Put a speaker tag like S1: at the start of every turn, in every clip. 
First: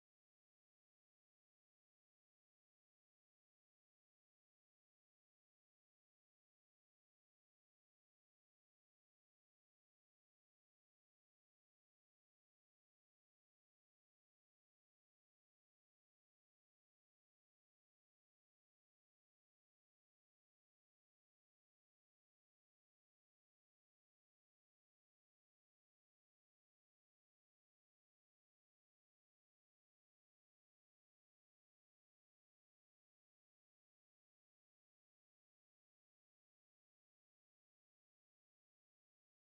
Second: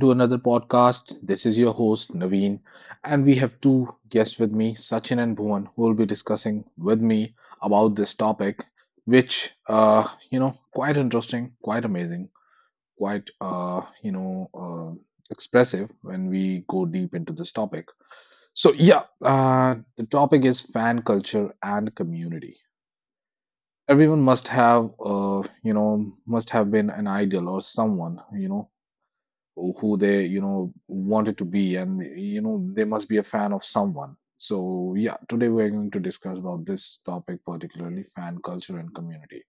S1: to another podcast. This is your host, Naveen, and we have two guests with me, Sachin and Bhuvan, who will be discussing with me about this topic, which, quite interesting, quite amazing, quite, expressive when we go deep into this topic. So, yeah, the topic is fan culture and community. Everyone must have, must have been an idol or someone, you know, who they wanted to be, and you know they must be a fan of someone. So yeah, today we're going to discuss about this topic, particularly fan culture and community.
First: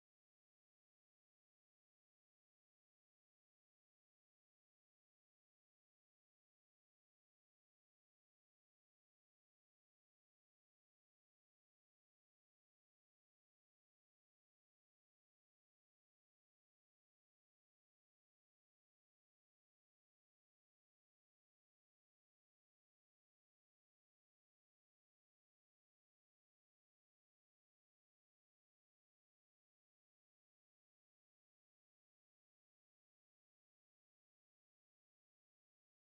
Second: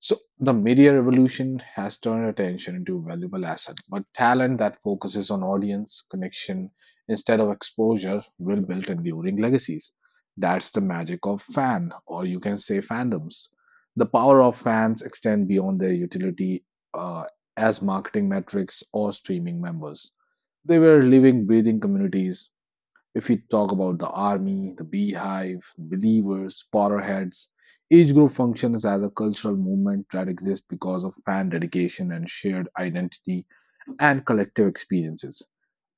S1: So the media revolution has turned attention into valuable asset, but talent that focuses on audience connection instead of exposure will build enduring legacies. That's the magic of fan, or you can say fandoms. The power of fans extend beyond their utility uh, as marketing metrics or streaming members. They were living, breathing communities if we talk about the army, the beehive, believers, Potterheads. Each group functions as a cultural movement that exists because of fan dedication and shared identity and collective experiences.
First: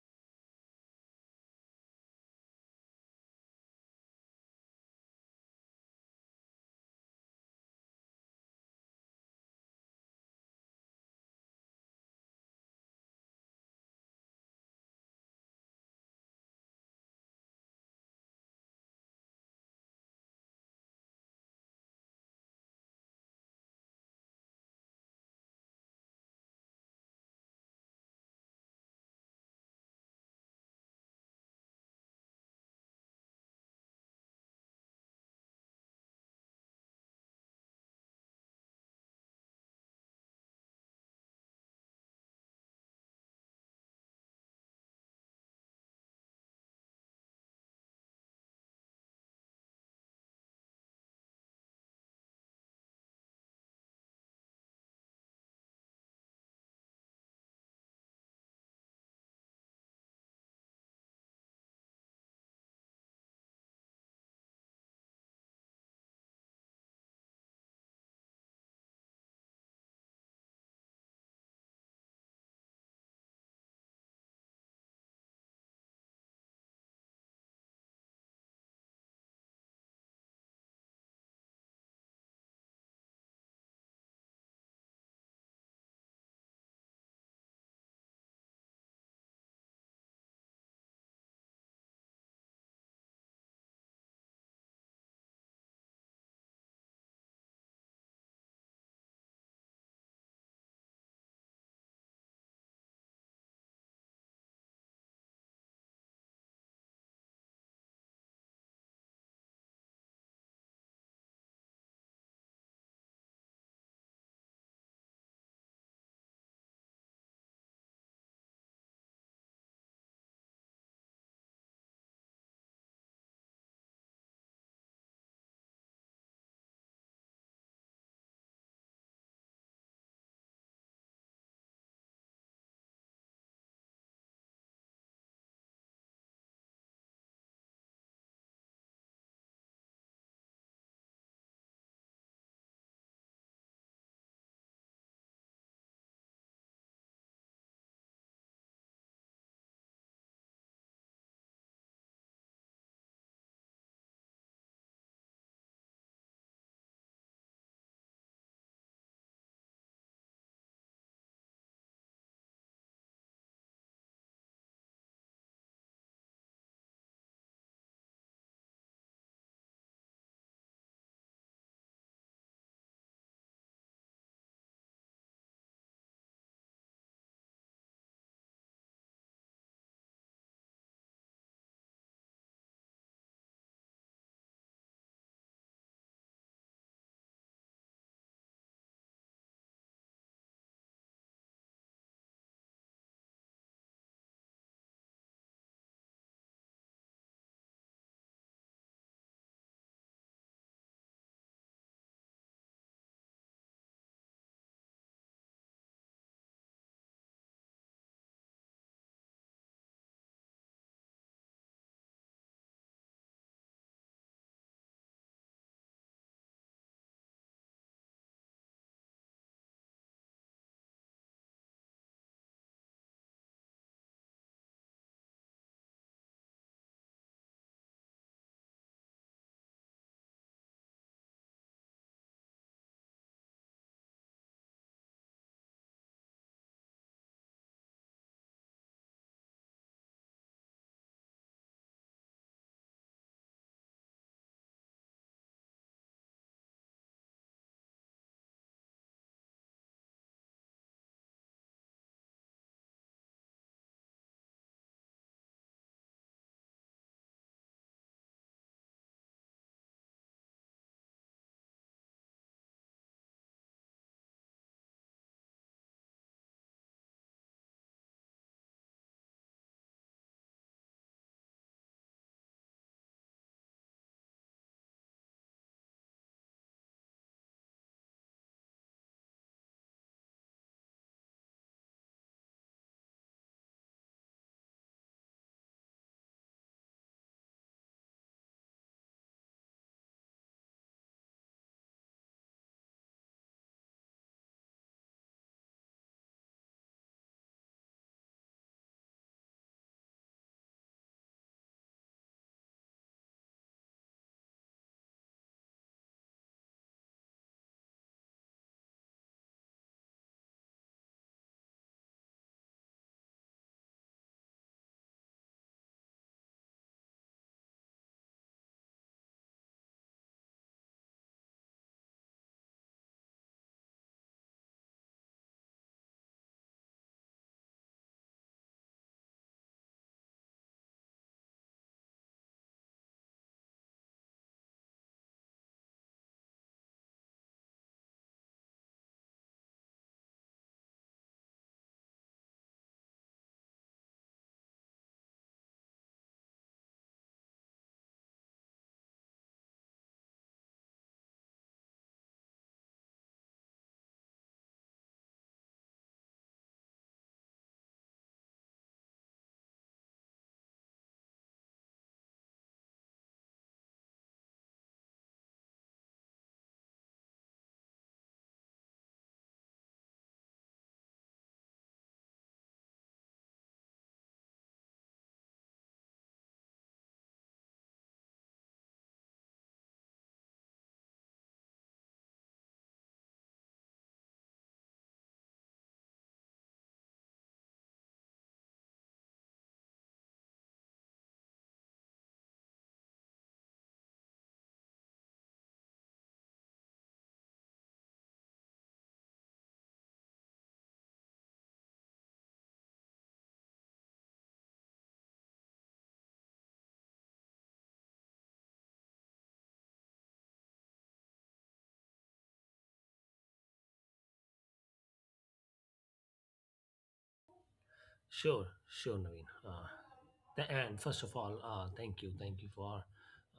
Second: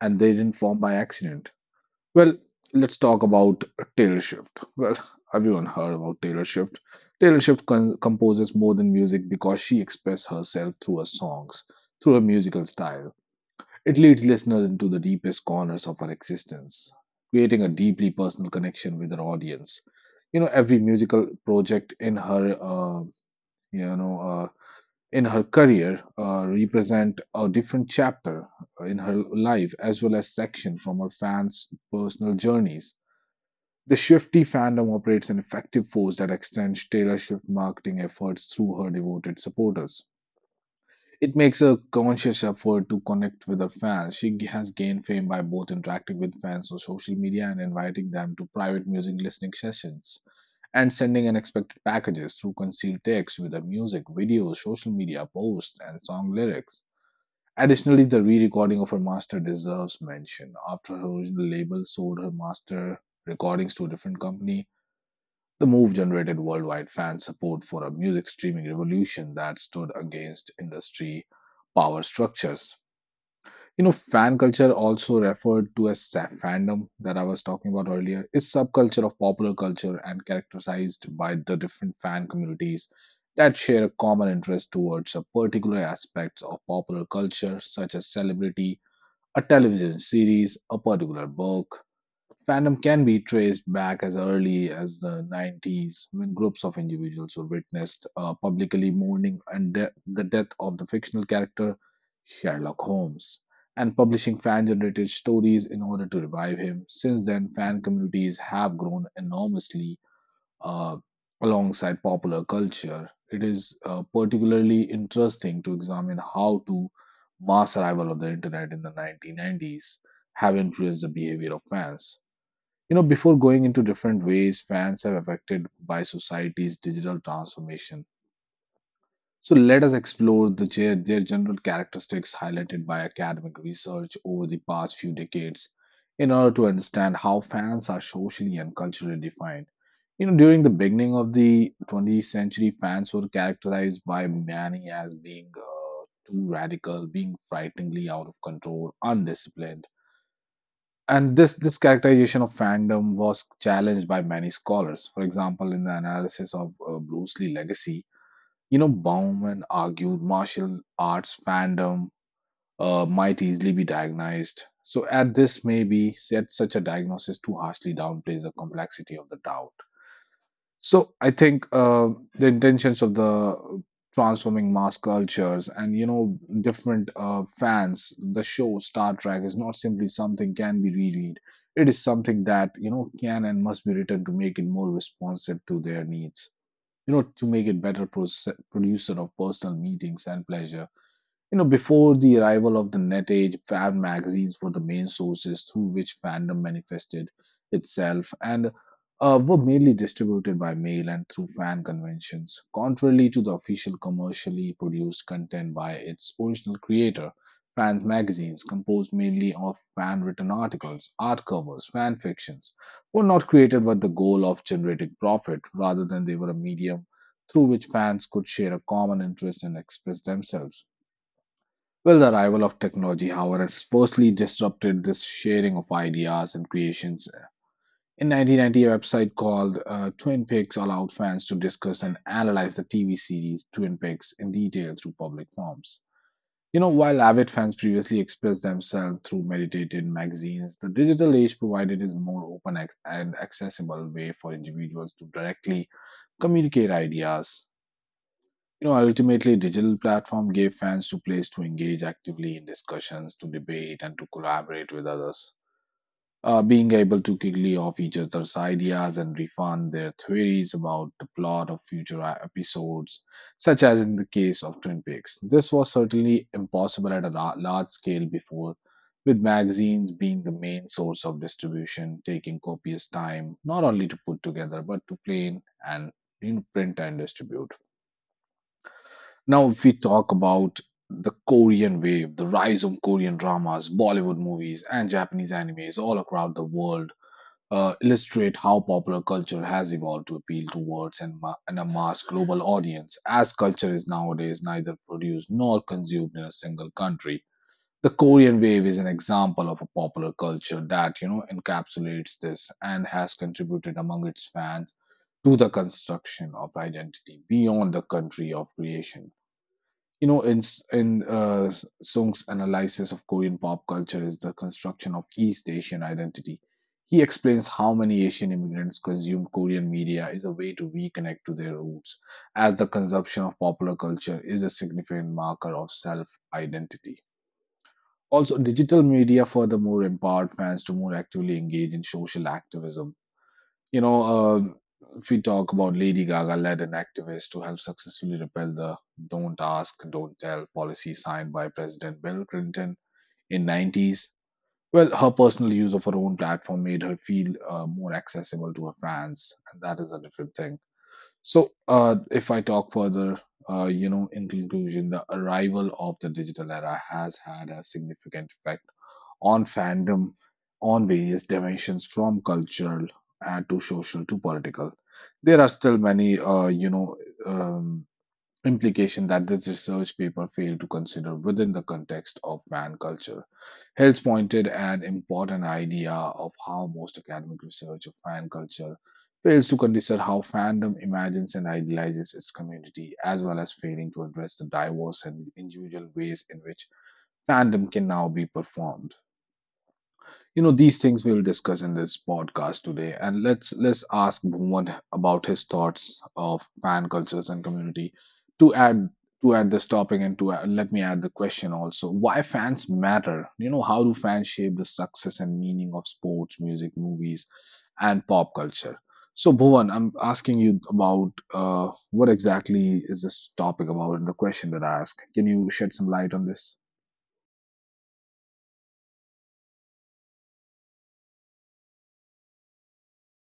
S1: And they didn't form by accident. Well, let's talk about Taylor Swift. Well, everyone heard about Taylor Swift. Taylor Swift composes more than music because she expresses herself through her songs, through her musical style it leads listeners into the deepest corners of our existence, creating a deeply personal connection with our audience. You know, every musical project in her, you know, uh, in her career represent a different chapter in her life, as well as section from her fans' personal journeys. The Swifty fandom operates an effective force that extends Taylor Swift marketing efforts through her devoted supporters. It makes a conscious effort to connect with her fans. Has gained fame by both interacting with fans on social media and inviting them to private music listening sessions, and sending unexpected packages through concealed text with her music, videos, social media posts, and song lyrics. Additionally, the re recording of her master deserves mention. After her original label sold her master recordings to a different company, the move generated worldwide fan support for a music streaming revolution that stood against industry power structures. You know, fan culture, also referred to as fandom that I was talking about earlier, is subculture of popular culture and characterized by the different fan communities that share a common interest towards a particular aspects of popular culture, such as celebrity, a television series, a particular book. Fandom can be traced back as early as the 90s, when groups of individuals who witnessed publicly mourning and the death of the fictional character Sherlock Holmes and publishing fan generated stories in order to revive him. Since then, fan communities have grown enormously uh, alongside popular culture. It is particularly interesting to examine how to mass arrival of the internet in the 1990s have influenced the behavior of fans. You know, before going into different ways fans are affected by society's digital transformation. So let us explore the, their general characteristics highlighted by academic research over the past few decades in order to understand how fans are socially and culturally defined. You know, during the beginning of the 20th century, fans were characterized by many as being too radical, being frighteningly out of control, undisciplined, and this characterization of fandom was challenged by many scholars. For example, in the analysis of Bruce Lee legacy, you know, Bauman argued martial arts fandom might easily be diagnosed. So, at this, maybe said such a diagnosis too harshly downplays the complexity of the doubt. So I think the intentions of the transforming mass cultures and you know different fans, the show Star Trek is not simply something can be reread. It is something that you know can and must be written to make it more responsive to their needs. You know, to make it better producer of personal meetings and pleasure. You know, before the arrival of the net age, fan magazines were the main sources through which fandom manifested itself, and were mainly distributed by mail and through fan conventions, contrarily to the official commercially produced content by its original creator. Fans magazines, composed mainly of fan written articles, art covers, fan fictions, were not created with the goal of generating profit. Rather than they were a medium through which fans could share a common interest and express themselves. Well, the arrival of technology, however, has firstly disrupted this sharing of ideas and creations. In 1990, a website called Twin Peaks allowed fans to discuss and analyze the TV series Twin Peaks in detail through public forums. You know, while avid fans previously expressed themselves through meditated magazines, the digital age provided is more open and accessible way for individuals to directly communicate ideas. You know, ultimately, digital platform gave fans to place to engage actively in discussions, to debate, and to collaborate with others. Being able to quickly off each other's ideas and refine their theories about the plot of future episodes, such as in the case of Twin Peaks. This was certainly impossible at a large scale before, with magazines being the main source of distribution, taking copious time not only to put together but to plan and you know, print and distribute. Now, if we talk about the Korean wave, the rise of Korean dramas, Bollywood movies, and Japanese animes all across the world illustrate how popular culture has evolved to appeal towards and, and amass global audience, as culture is nowadays neither produced nor consumed in a single country. The Korean wave is an example of a popular culture that you know encapsulates this and has contributed among its fans to the construction of identity beyond the country of creation. You know, in Sung's analysis of Korean pop culture is the construction of East Asian identity. He explains how many Asian immigrants consume Korean media is a way to reconnect to their roots, as the consumption of popular culture is a significant marker of self identity. Also, digital media furthermore empowered fans to more actively engage in social activism. You know, if we talk about Lady Gaga led an activist to help successfully repeal the "Don't Ask, Don't Tell" policy signed by President Bill Clinton in 90s. Well, her personal use of her own platform made her feel more accessible to her fans, and that is a different thing. So, if I talk further, in conclusion, the arrival of the digital era has had a significant effect on fandom on various dimensions from cultural and to social to political. There are still many, um, implication that this research paper failed to consider within the context of fan culture. Hills pointed an important idea of how most academic research of fan culture fails to consider how fandom imagines and idealizes its community, as well as failing to address the diverse and individual ways in which fandom can now be performed. You know, these things we'll discuss in this podcast today. And let's ask Bhuvan about his thoughts of fan cultures and community. to add to add this topic, and to add, let me add the question also, why fans matter? You know, how do fans shape the success and meaning of sports, music, movies, and pop culture? So Bhuvan, I'm asking you about what exactly is this topic about, and the question that I ask, can you shed some light on this?
S2: Sure, sure, Naveen. Th- and first of all, thank you for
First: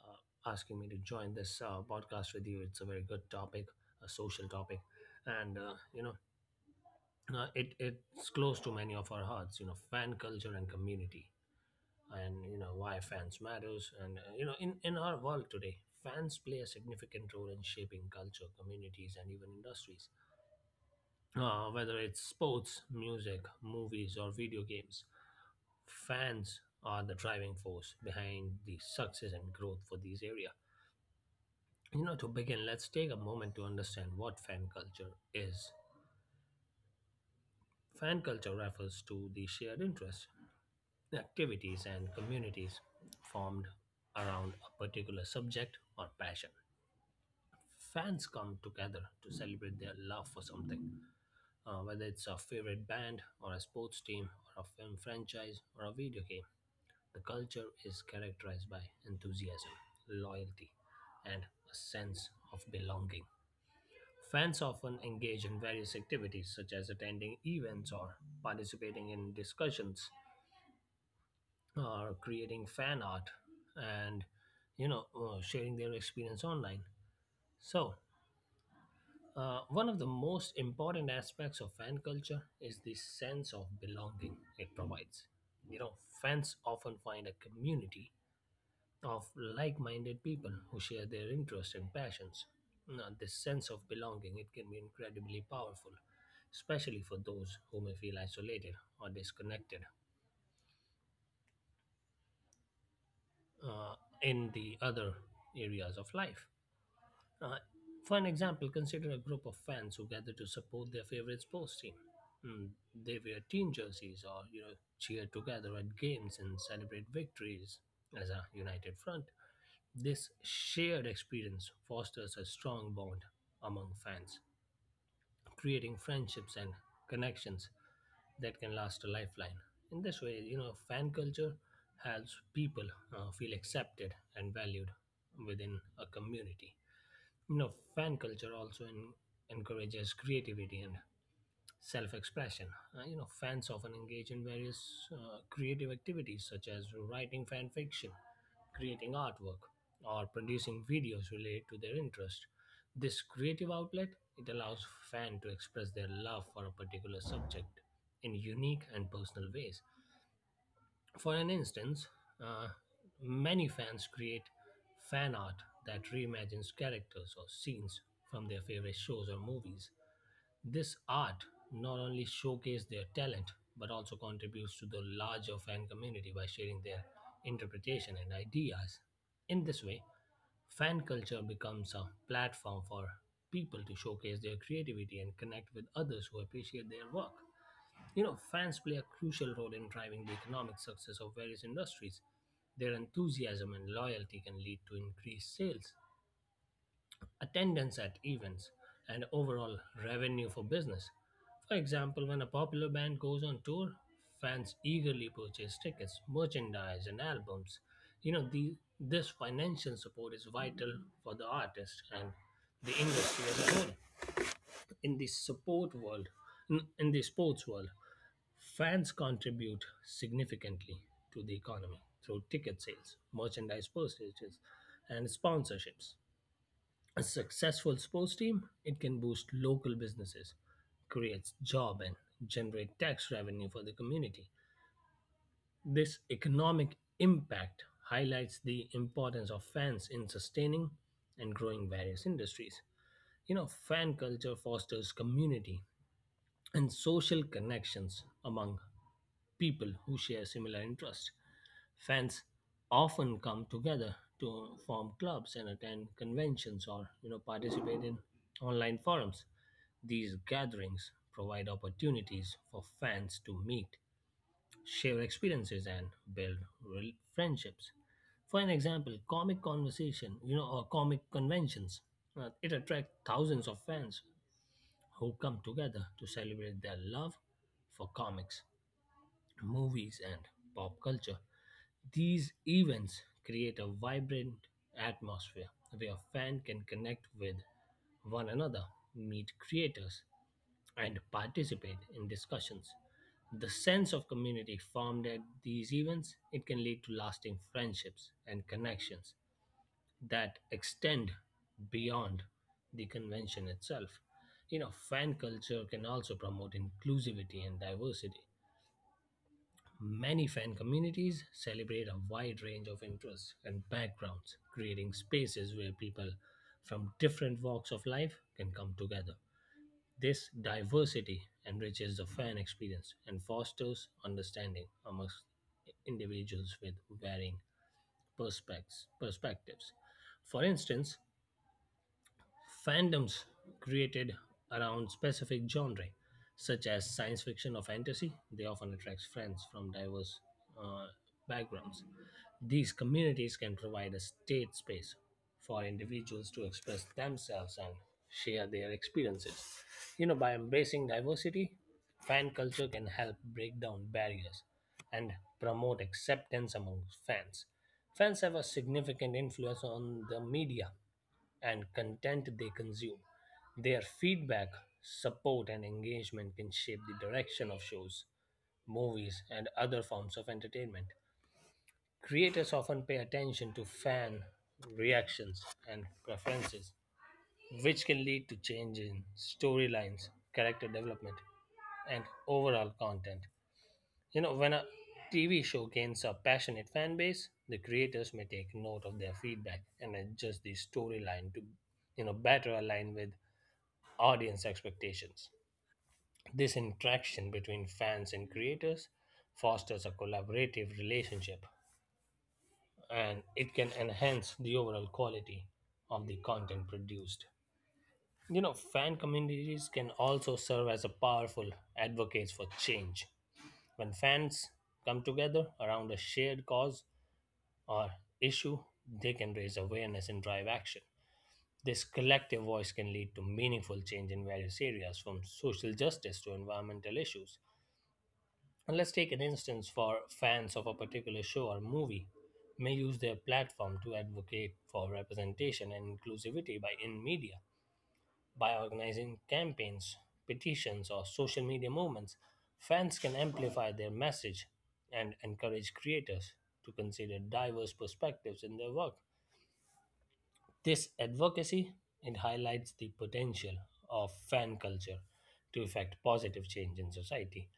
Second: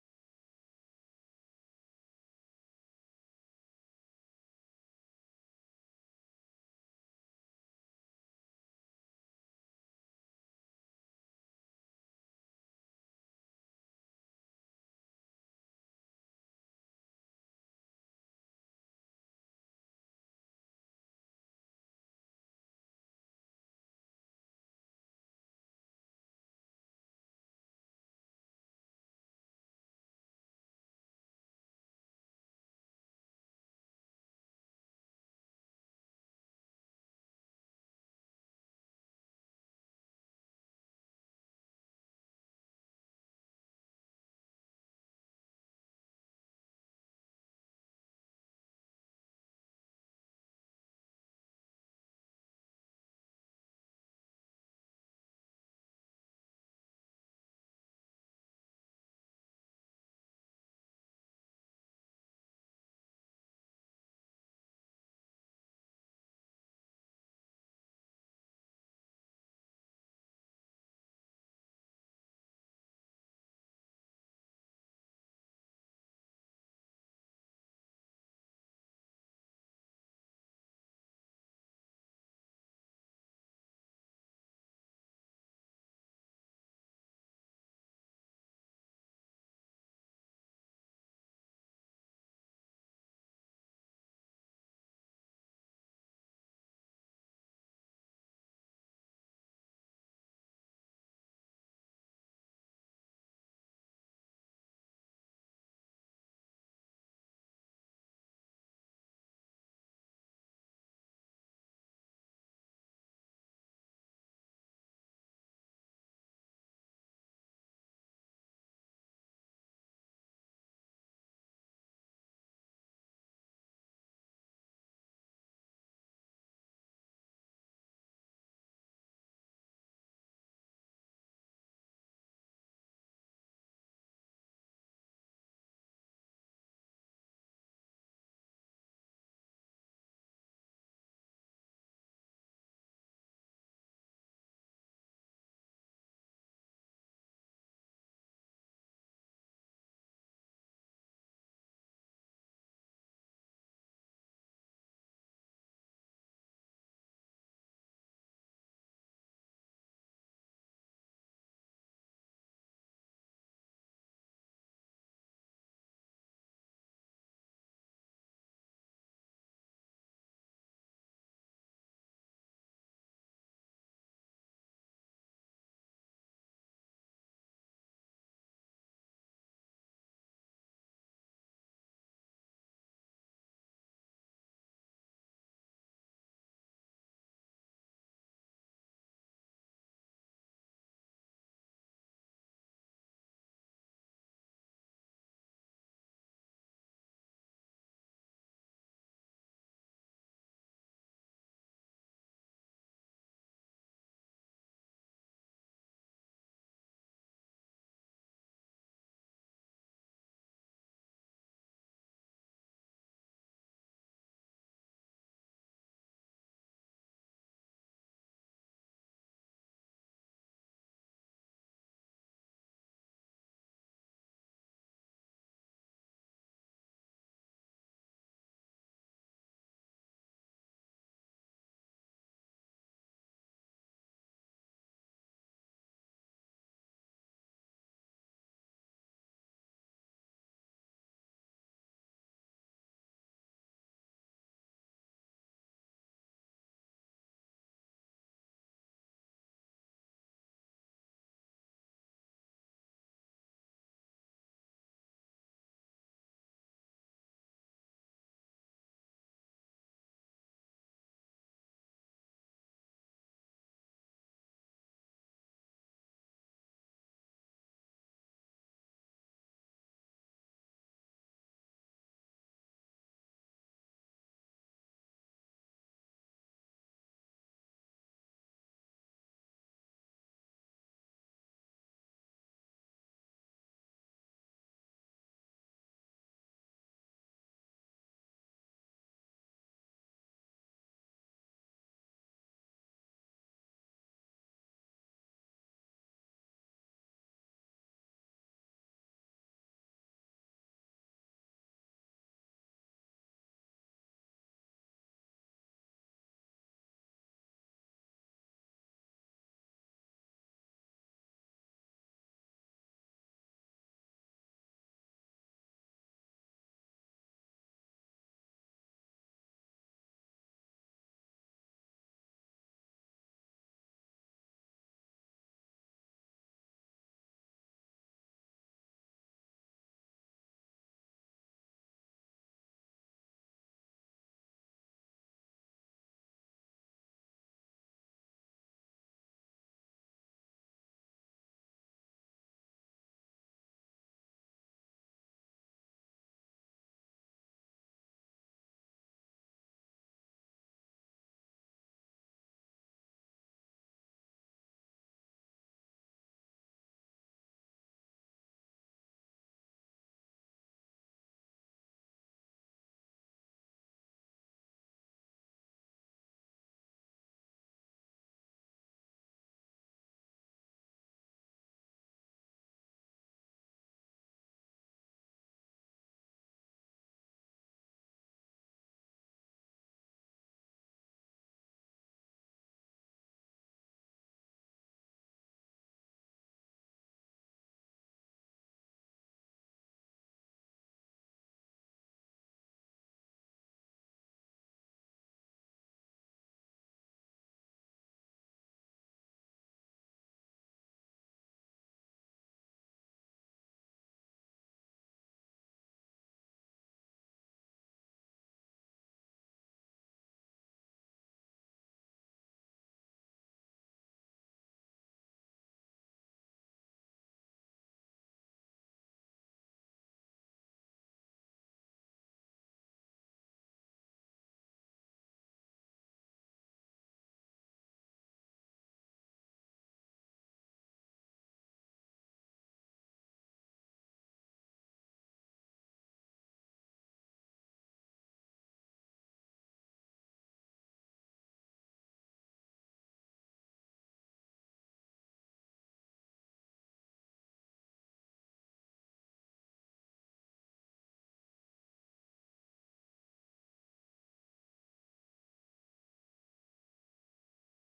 S2: asking me to join this podcast with you. It's a very good topic, a social topic, and it's close to many of our hearts. You know, fan culture and community, and you know why fans matters, and in our world today, fans play a significant role in shaping culture, communities, and even industries. Whether it's sports, music, movies, or video games, fans are the driving force behind the success and growth for these area. You know, to begin, let's take a moment to understand what fan culture is. Fan culture refers to the shared interests, activities, and communities formed around a particular subject or passion. Fans come together to celebrate their love for something, whether it's a favorite band, or a sports team, or a film franchise, or a video game. The culture is characterized by enthusiasm, loyalty, and a sense of belonging. Fans often engage in various activities such as attending events, or participating in discussions, or creating fan art, and sharing their experience online. So, one of the most important aspects of fan culture is the sense of belonging it provides. You know, fans often find a community of like minded people who share their interests and passions. Now, this sense of belonging, it can be incredibly powerful, especially for those who may feel isolated or disconnected uh, in the other areas of life. Uh, for an example, consider a group of fans who gather to support their favorite sports team. Mm, they wear team jerseys, or you know, cheer together at games and celebrate victories as a united front. This shared experience fosters a strong bond among fans, creating friendships and connections that can last a lifeline. In this way, you know, fan culture helps people feel accepted and valued within a community. You know, fan culture also encourages creativity and self-expression. You know, fans often engage in various creative activities such as writing fan fiction, creating artwork, or producing videos related to their interest. This creative outlet, it allows fan to express their love for a particular subject in unique and personal ways. For an instance, uh, many fans create fan art that reimagines characters or scenes from their favorite shows or movies. This art not only showcases their talent but also contributes to the larger fan community by sharing their interpretation and ideas. In this way, fan culture becomes a platform for people to showcase their creativity and connect with others who appreciate their work. You know, fans play a crucial role in driving the economic success of various industries. Their enthusiasm and loyalty can lead to increased sales, attendance at events, and overall revenue for business. For example, when a popular band goes on tour, fans eagerly purchase tickets, merchandise, and albums. You know, this financial support is vital for the artist and the industry as a whole. In the support world, in the sports world, fans contribute significantly to the economy through ticket sales, merchandise purchases, and sponsorships. A successful sports team, it can boost local businesses, creates job, and generate tax revenue for the community. This economic impact highlights the importance of fans in sustaining and growing various industries. You know, fan culture fosters community and social connections among people who share similar interests. Fans often come together to form clubs and attend conventions, or you know, participate in online forums. These gatherings provide opportunities for fans to meet, share experiences, and build real friendships. For an example, comic conversation, you know, or comic conventions, it attracts thousands of fans who come together to celebrate their love for comics, movies, and pop culture. These events create a vibrant atmosphere where fans can connect with one another, meet creators, and participate in discussions. The sense of community formed at these events, it can lead to lasting friendships and connections that extend beyond the convention itself. You know, fan culture can also promote inclusivity and diversity. Many fan communities celebrate a wide range of interests and backgrounds, creating spaces where people from different walks of life can come together. This diversity enriches the fan experience and fosters understanding amongst individuals with varying perspectives. For instance, fandoms created around specific genre, such as science fiction or fantasy, they often attract friends from diverse uh, backgrounds. These communities can provide a safe space for individuals to express themselves and share their experiences. You know, by embracing diversity, fan culture can help break down barriers and promote acceptance among fans. Fans have a significant influence on the media and content they consume. Their feedback, support, and engagement can shape the direction of shows, movies, and other forms of entertainment. Creators often pay attention to fan reactions and preferences, which can lead to change in storylines, character development, and overall content. You know, when a TV show gains a passionate fan base, the creators may take note of their feedback and adjust the storyline to, you know, better align with audience expectations. This interaction between fans and creators fosters a collaborative relationship, and it can enhance the overall quality of the content produced. You know, fan communities can also serve as a powerful advocates for change. When fans come together around a shared cause, or issue, they can raise awareness and drive action. This collective voice can lead to meaningful change in various areas, from social justice to environmental issues. And let's take an instance for fans of a particular show or movie may use their platform to advocate for representation and inclusivity by in media by organizing campaigns, petitions, or social media movements. Fans can amplify their message and encourage creators to consider diverse perspectives in their work. This advocacy, it highlights the potential of fan culture to effect positive change in society.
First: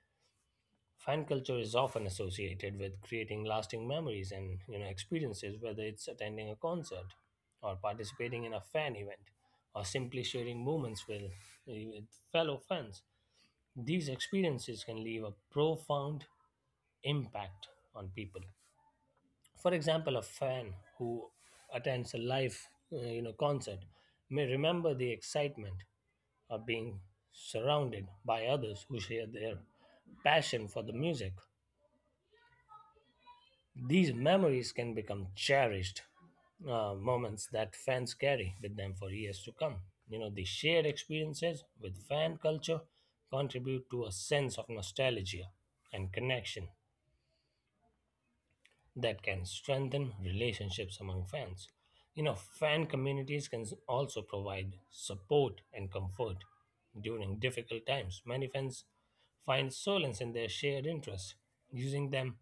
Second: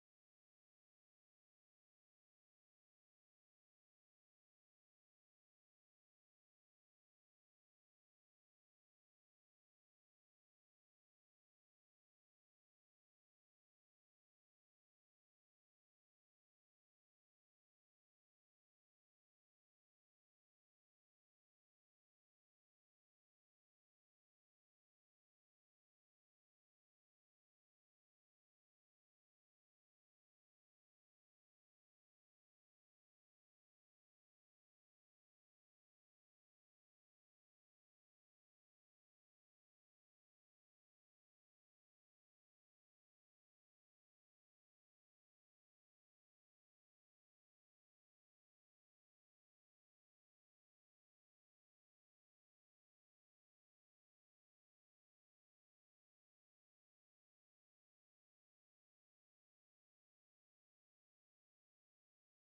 S2: Fan culture is often associated with creating lasting memories and you know experiences, whether it's attending a concert, or participating in a fan event, or simply sharing moments with fellow fans. These experiences can leave a profound impact on people. For example, a fan who attends a live concert may remember the excitement of being surrounded by others who share their passion for the music. These memories can become cherished moments that fans carry with them for years to come. You know, the shared experiences with fan culture contribute to a sense of nostalgia and connection that can strengthen relationships among fans. You know, fan communities can also provide support and comfort during difficult times. Many fans find solace in their shared interests, using them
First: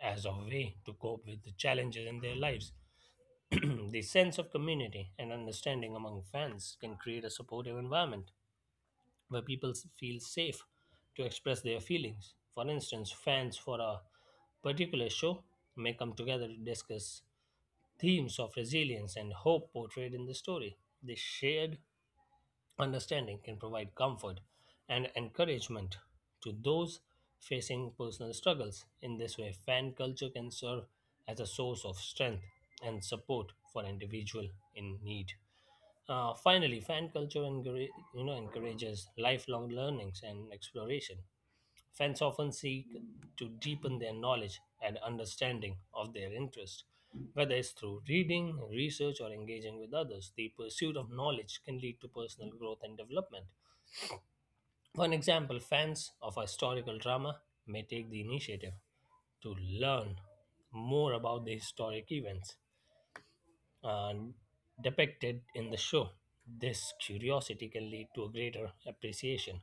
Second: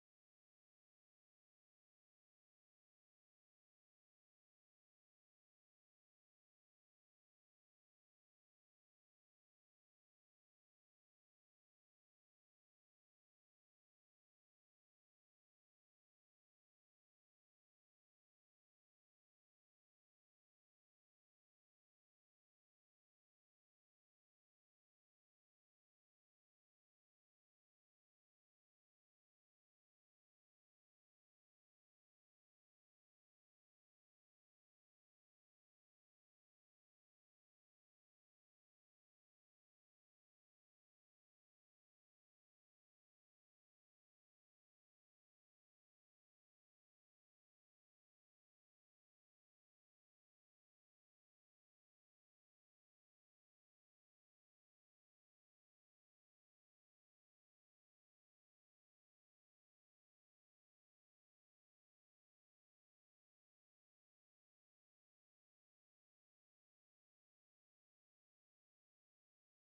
S2: as a way to cope with the challenges in their lives. The sense of community and understanding among fans can create a supportive environment where feel safe to express their feelings. For instance, fans for a particular show may come together to discuss themes of resilience and hope portrayed in the story. This shared understanding can provide comfort and encouragement to those facing personal struggles. In this way, fan culture can serve as a source of strength and support for individual in need. Finally, fan culture encourages lifelong learnings and exploration. Fans often seek to deepen their knowledge and understanding of their interest, whether it's through reading, research, or engaging with others. The pursuit of knowledge can lead to personal growth and development. For an example, fans of historical drama may take the initiative to learn more about the historic events and depicted in the show. This curiosity can lead to a greater appreciation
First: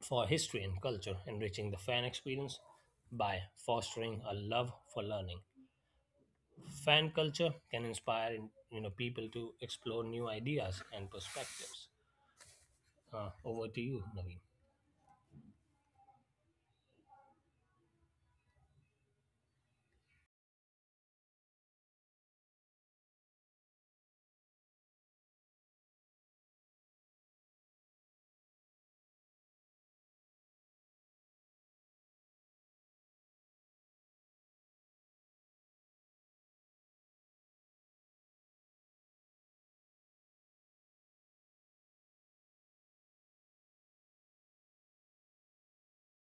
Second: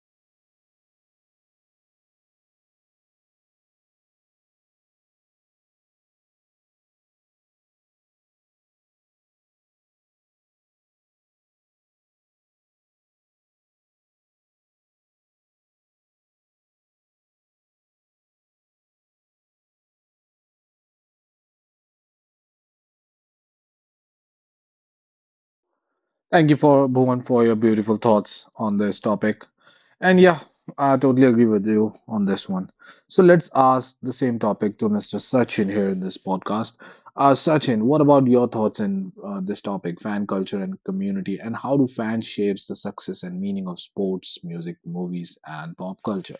S2: for history and culture, enriching the fan experience by fostering a love for learning. Fan culture can inspire you know people to explore new ideas and perspectives. Over to you, Naveen.
S1: Thank you for Bhuvan for your beautiful thoughts on this topic. And yeah, I totally agree with you on this one. So let's ask the same topic to Mr. Sachin here in this podcast. Sachin, what about your thoughts in this topic, fan culture and community, and how do fans shapes the success and meaning of sports, music, movies, and pop culture?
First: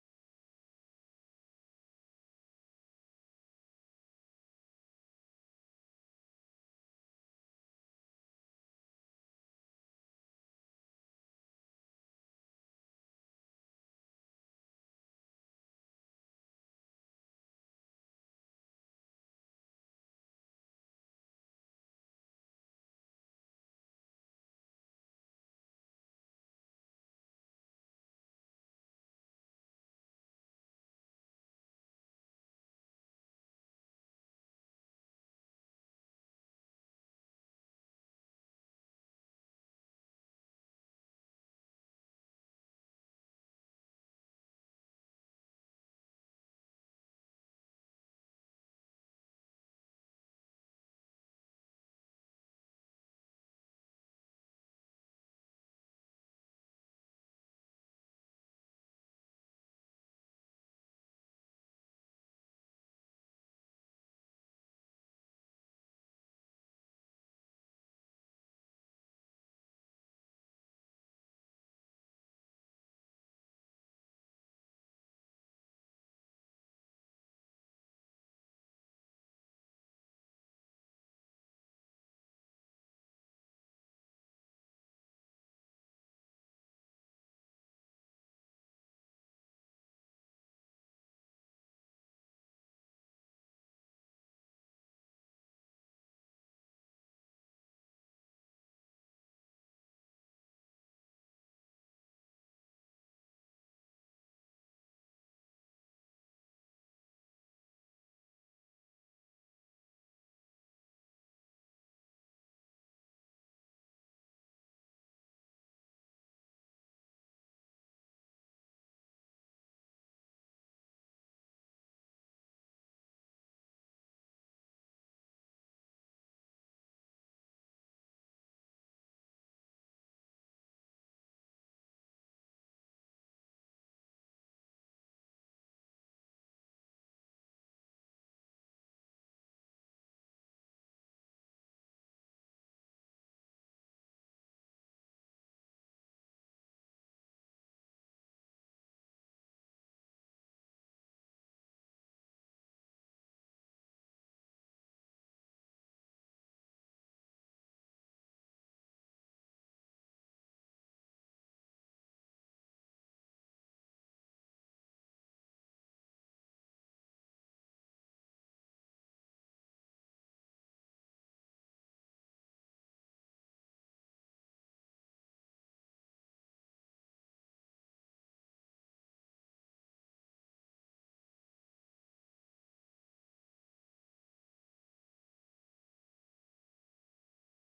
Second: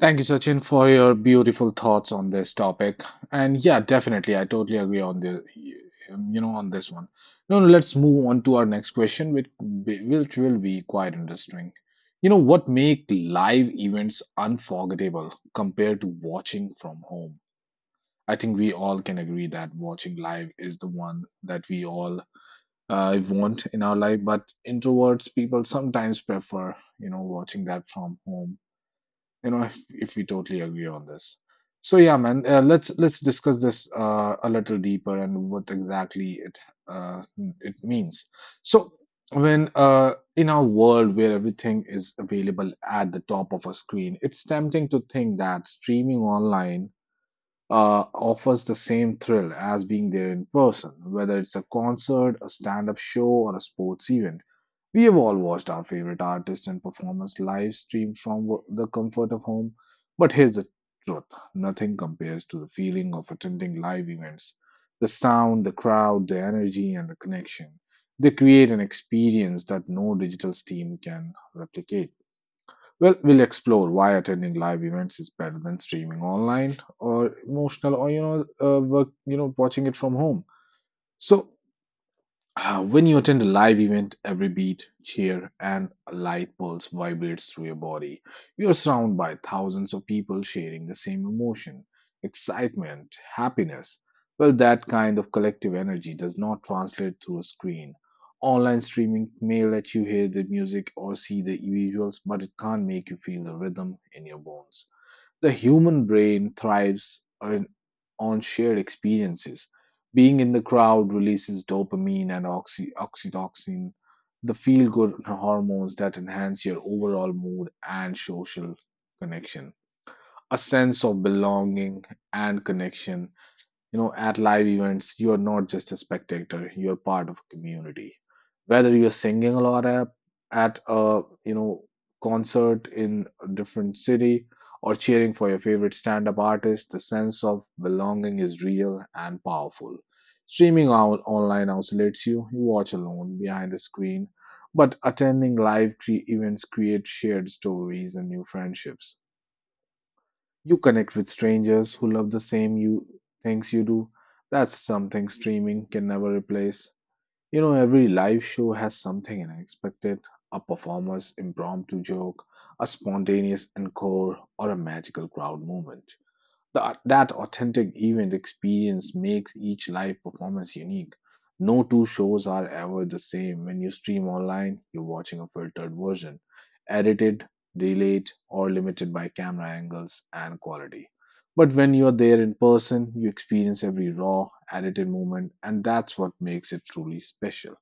S1: Thank you, Sachin, for your beautiful thoughts on this topic. And yeah, definitely, I totally agree on the, on this one. Now, let's move on to our next question, which which will be quite interesting. You know, what make live events unforgettable compared to watching from home? I think we all can agree that watching live is the one that we all want in our life, but introverts people sometimes prefer, you know, watching that from home. You know, if we totally agree on this. So yeah, man, let's discuss this a little deeper and what exactly it uh, it means. So when, in our world where everything is available at the top of a screen, it's tempting to think that streaming online offers the same thrill as being there in person, whether it's a concert, a stand up show, or a sports event. We have all watched our favorite artists and performers live stream from the comfort of home. But here's the truth. Nothing compares to the feeling of attending live events: the sound, the crowd, the energy, and the connection. They create an experience that no digital stream can replicate. Well, we'll explore why attending live events is better than streaming online or emotional or you know, work, you know, watching it from home. So, when you attend a live event, every beat, cheer, and light pulse vibrates through your body. You're surrounded by thousands of people sharing the same emotion, excitement, happiness. Well, that kind of collective energy does not translate through a screen. Online streaming may let you hear the music or see the visuals, but it can't make you feel the rhythm in your bones. The human brain thrives on shared experiences. Being in the crowd releases dopamine and oxytocin, the feel good hormones that enhance your overall mood and social connection. A sense of belonging and connection. You know, at live events, you are not just a spectator, you're part of a community. Whether you're singing a lot at a, you know, concert in a different city or cheering for your favorite stand-up artist, the sense of belonging is real and powerful. Streaming out online isolates you, you watch alone behind the screen, but attending events creates shared stories and new friendships. You connect with strangers who love the same you things you do. That's something streaming can never replace. You know, every live show has something unexpected, a performer's impromptu joke, a spontaneous encore, or a magical crowd movement. That authentic event experience makes each live performance unique. No two shows are ever the same. When you stream online, you're watching a filtered version, edited, delayed, or limited by camera angles and quality. But when you're there in person, you experience every raw, edited moment, and that's what makes it truly special.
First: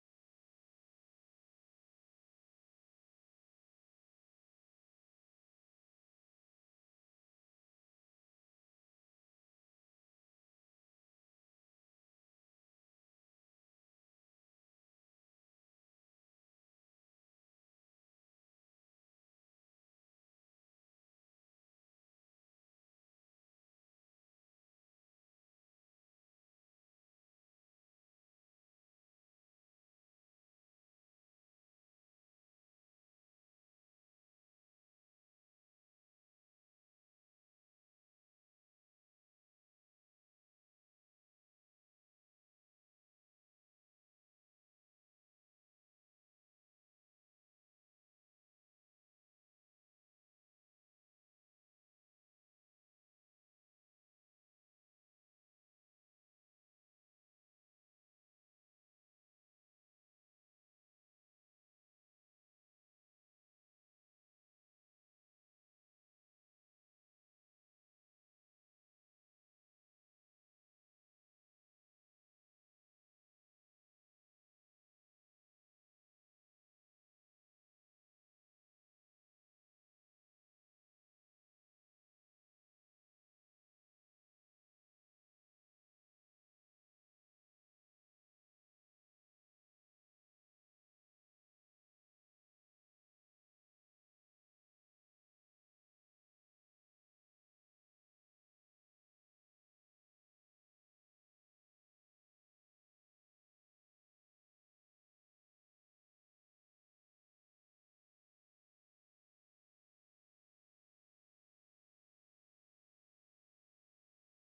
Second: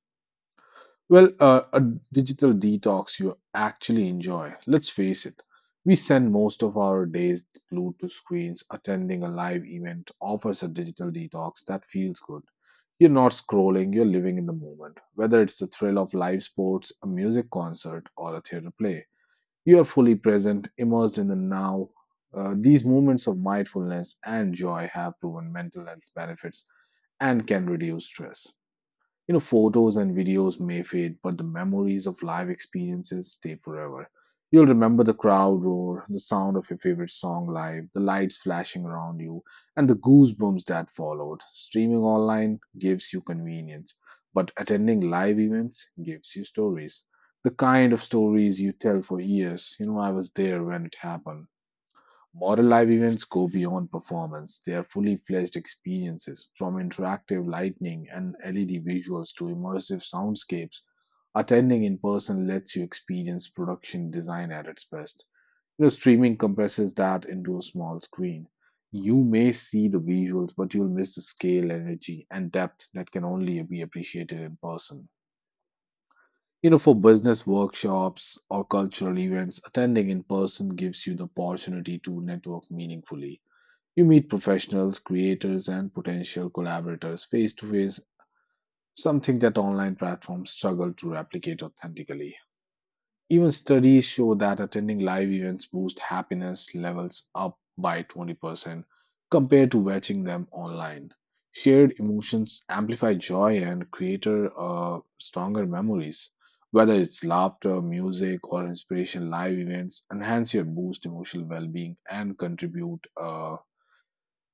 S1: Well, a digital detox you actually enjoy. Let's face it, we spend most of our days glued to screens. Attending a live event offers a digital detox that feels good. You're not scrolling, you're living in the moment. Whether it's the thrill of live sports, a music concert, or a theater play, you are fully present, immersed in the now. These moments of mindfulness and joy have proven mental health benefits and can reduce stress. You know, photos and videos may fade, but the memories of live experiences stay forever. You'll remember the crowd roar, the sound of your favorite song live, the lights flashing around you, and the goosebumps that followed. Streaming online gives you convenience, but attending live events gives you stories. The kind of stories you tell for years. You know, I was there when it happened. Moral live events go beyond performance. They are fully fledged experiences, from interactive lighting and LED visuals to immersive soundscapes. Attending in person lets you experience production design at its best. The streaming compresses that into a small screen. You may see the visuals, but you'll miss the scale, energy, and depth that can only be appreciated in person. You know, for business workshops or cultural events, attending in person gives you the opportunity to network meaningfully. You meet professionals, creators, and potential collaborators face to face, something that online platforms struggle to replicate authentically. Even studies show that attending live events boosts happiness levels up by 20% compared to watching them online. Shared emotions amplify joy and create stronger memories. Whether it's laughter, music, or inspiration, live events enhance your boost emotional well being and contribute, uh,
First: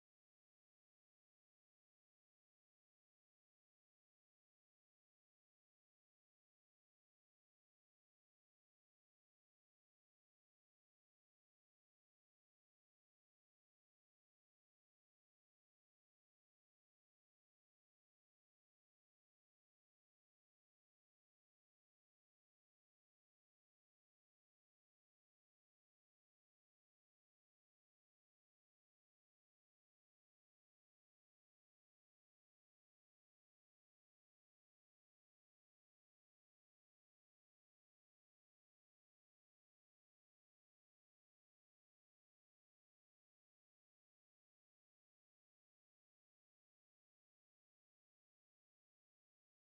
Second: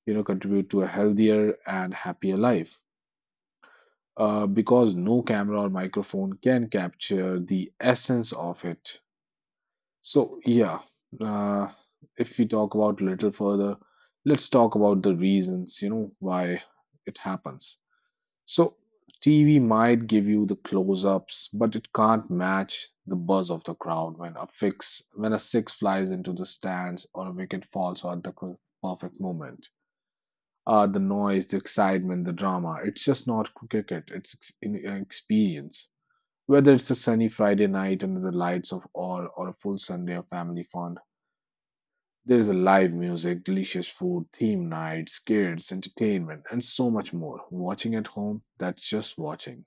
S1: you know contribute to a healthier and happier life, because no camera or microphone can capture the essence of it. So yeah, uh, if we talk about little further, let's talk about the reasons, you know, why it happens. So TV might give you the close-ups, but it can't match the buzz of the crowd when a fix when a six flies into the stands or a wicket falls at the perfect moment. The noise, the excitement, the drama. It's just not cricket, it's an experience. Whether it's a sunny Friday night under the lights of all or a full Sunday of family fun, there's a live music, delicious food, theme nights, kids, entertainment, and so much more. Watching at home, that's just watching.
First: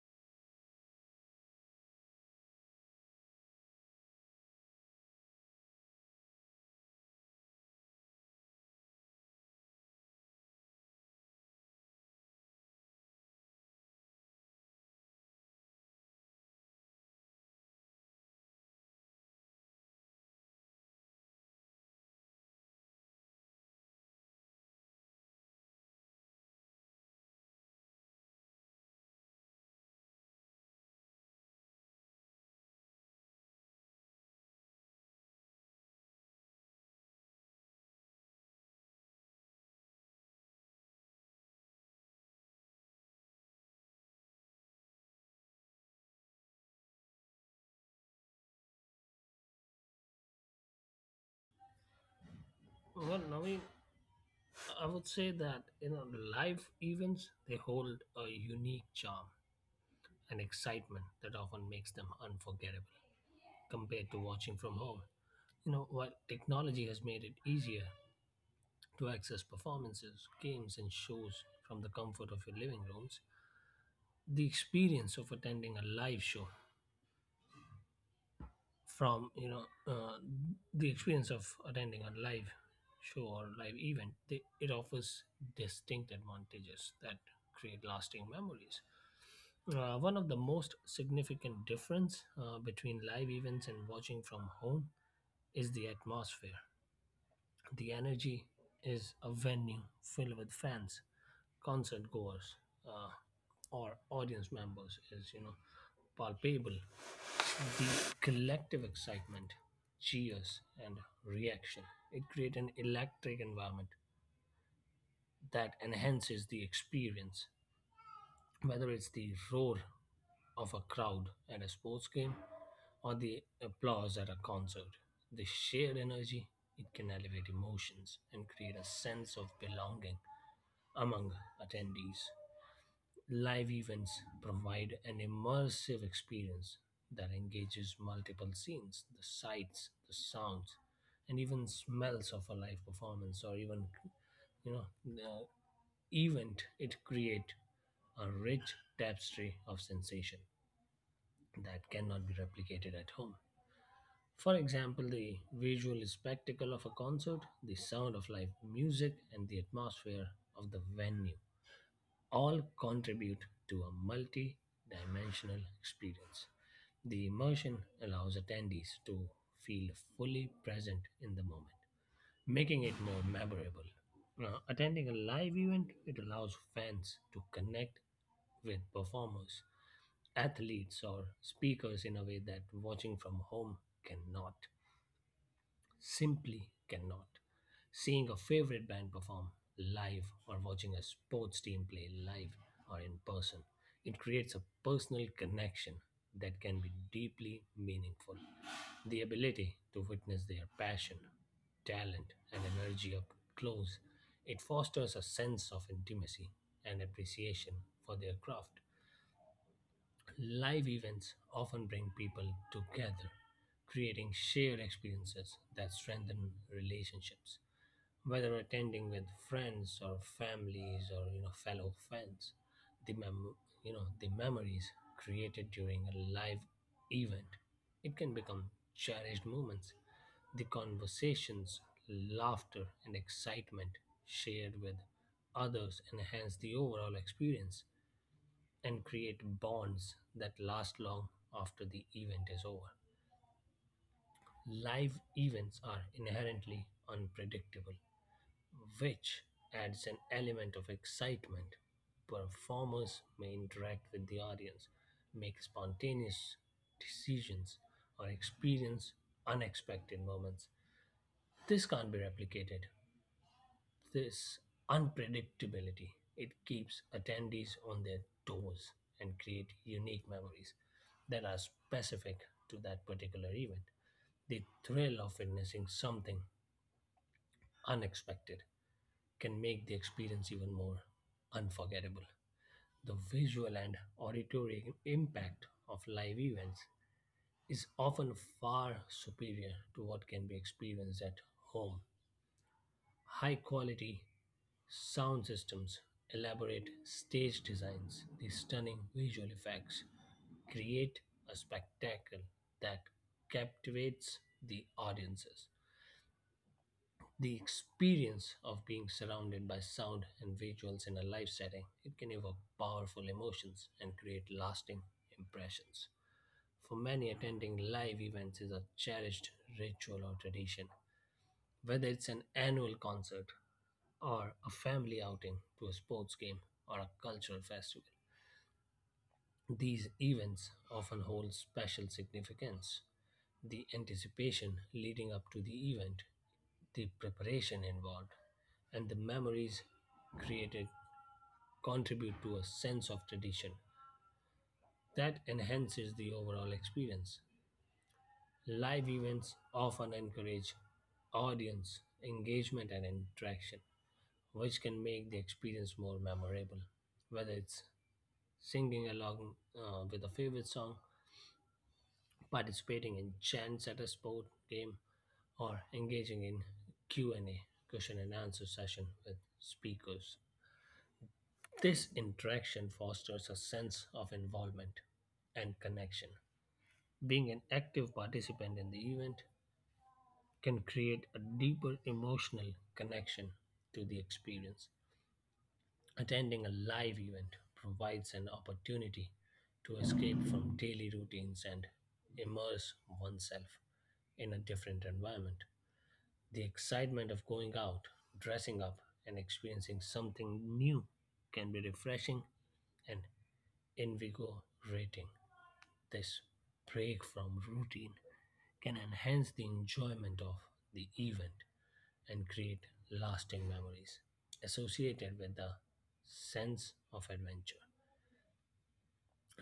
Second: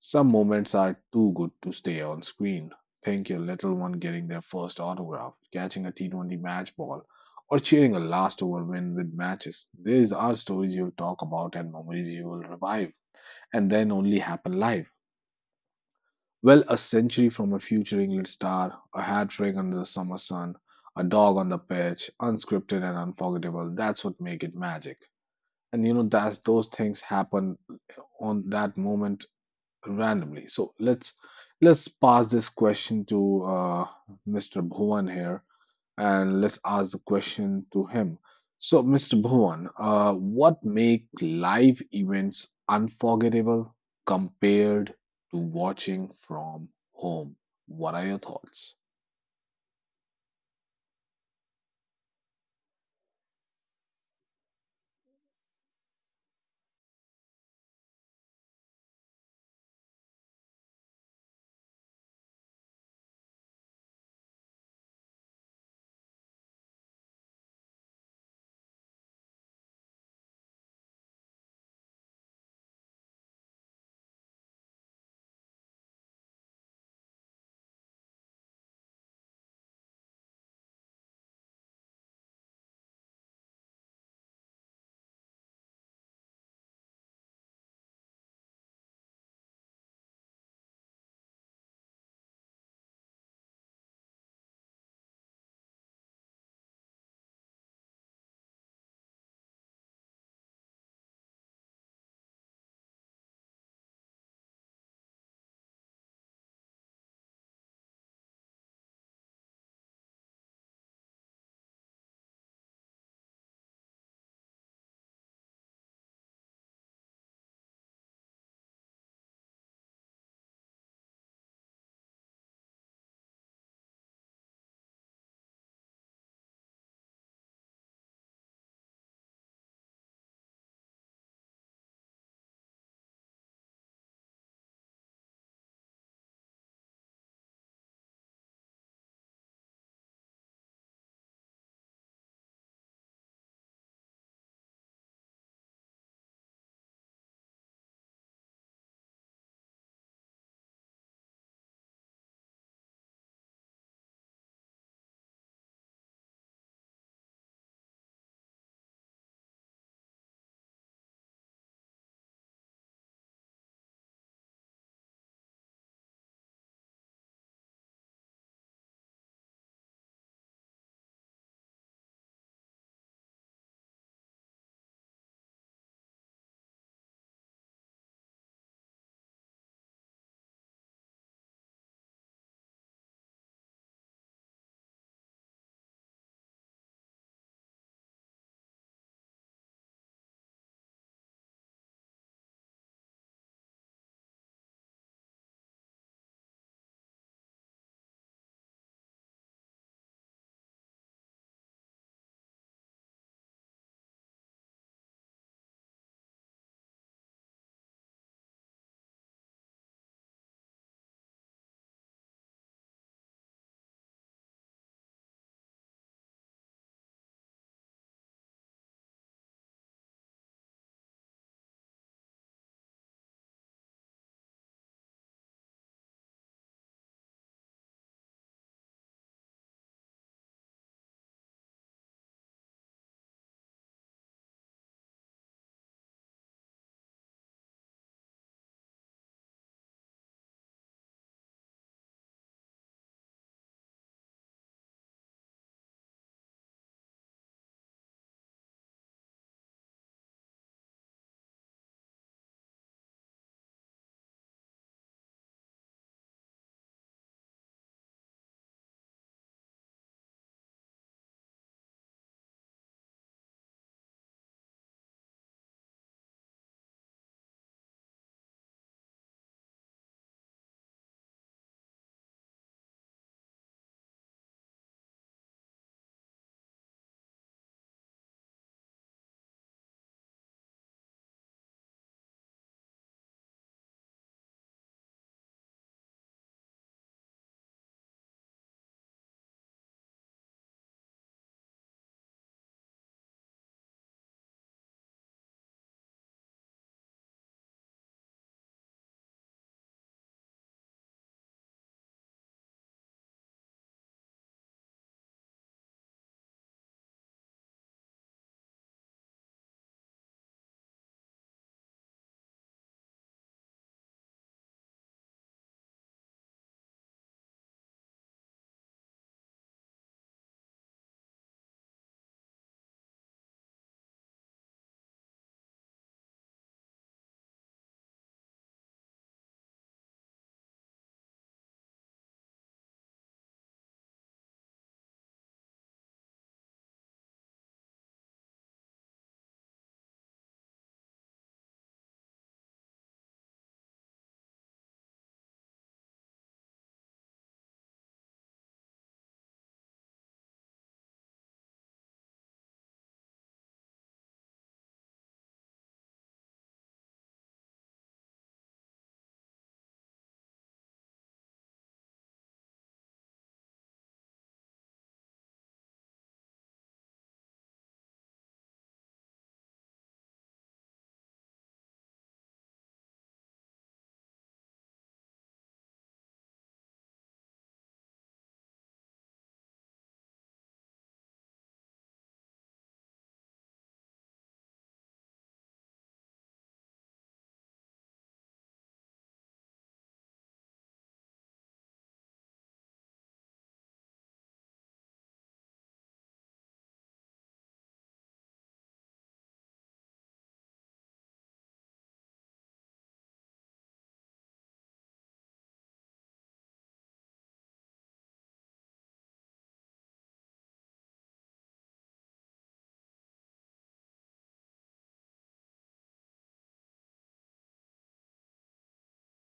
S1: Some moments are too good to stay on screen. Think your little one getting their first autograph, catching a T20 match ball, or cheering a last over win with matches. These are stories you'll talk about and memories you will revive, and then only happen live. Well, a century from a future England star, a hat trick under the summer sun, a dog on the pitch, unscripted and unforgettable. That's what make it magic. And you know that's those things happen on that moment randomly. So let's pass this question to, Mr. Bhuvan here, and let's ask the question to him. So, Mr. Bhuvan, what make live events unforgettable compared to watching from home? What are your thoughts?
S2: Well, Naveen, I would say that you know the live events they hold a unique charm and excitement that often makes them unforgettable compared to watching from home. You know, while technology has made it easier to access performances, games, and shows from the comfort of your living rooms, the experience of attending a live show from, you know, the experience of attending a live show or live event, they, it offers distinct advantages that create lasting memories. One of the most significant difference between live events and watching from home is the atmosphere. The energy is a venue filled with fans, concert goers, uh, or audience members is you know palpable. The collective excitement, cheers, and reaction, it create an electric environment that enhances the experience. Whether it's the roar of a crowd at a sports game or the applause at a concert, the shared energy, it can elevate emotions and create a sense of belonging among attendees. Live events provide an immersive experience that engages multiple scenes, the sights, the sounds, and even smells of a live performance or even you know uh, event it create a rich tapestry of sensation that cannot be replicated at home. For example, the visual spectacle of a concert, the sound of live music, and the atmosphere of the venue all contribute to a multi dimensional experience. The immersion allows attendees to feel fully present in the moment making it more memorable. Now, attending a live event, it allows fans to connect with performers, athletes, or speakers in a way that watching from home cannot. Simply cannot. Seeing a favorite band perform live or watching a sports team play live or in person, it creates a personal connection that can be deeply meaningful. The ability to witness their passion, talent, and energy up close, it fosters a sense of intimacy and appreciation for their craft. Live events often bring people together, creating shared experiences that strengthen relationships. Whether attending with friends or families or fellow fans, the the memories created during a live event, it can become cherished moments. The conversations, laughter, and excitement shared with others enhance the overall experience and create bonds that last long after the event is over. Live events are inherently unpredictable, which adds an element of excitement. Performers may interact with the audience, make spontaneous decisions, or experience unexpected moments. This can't be replicated This unpredictability it keeps attendees on their toes and create unique memories that are specific to that particular event. The thrill of witnessing something unexpected can make the experience even more unforgettable. The visual and auditory impact of live events is often far superior to what can be experienced at home. High quality sound systems, elaborate stage designs, the stunning visual effects create a spectacle that captivates the audiences. The experience of being surrounded by sound and visuals in a live setting, it can evoke powerful emotions and create lasting impressions. For many, attending live events is a cherished ritual or tradition whether it's an annual concert, or a family outing to a sports game or a cultural festival. These events often hold special significance. The anticipation leading up to the event, the preparation involved, and the memories created contribute to a sense of tradition that enhances the overall experience. Live events often encourage audience engagement and interaction which can make the experience more memorable. Whether it's singing along with a favorite song, participating in chants at a sport game, or engaging in Q&A question and answer session with speakers. This interaction fosters a sense of involvement and connection. Being an active participant in the event can create a deeper emotional connection to the experience. Attending a live event provides an opportunity to escape from daily routines and immerse oneself in a different environment. The excitement of going out, dressing up, and experiencing something new can be refreshing and invigorating. This break from routine can enhance the enjoyment of the event and create lasting memories associated with the sense of adventure.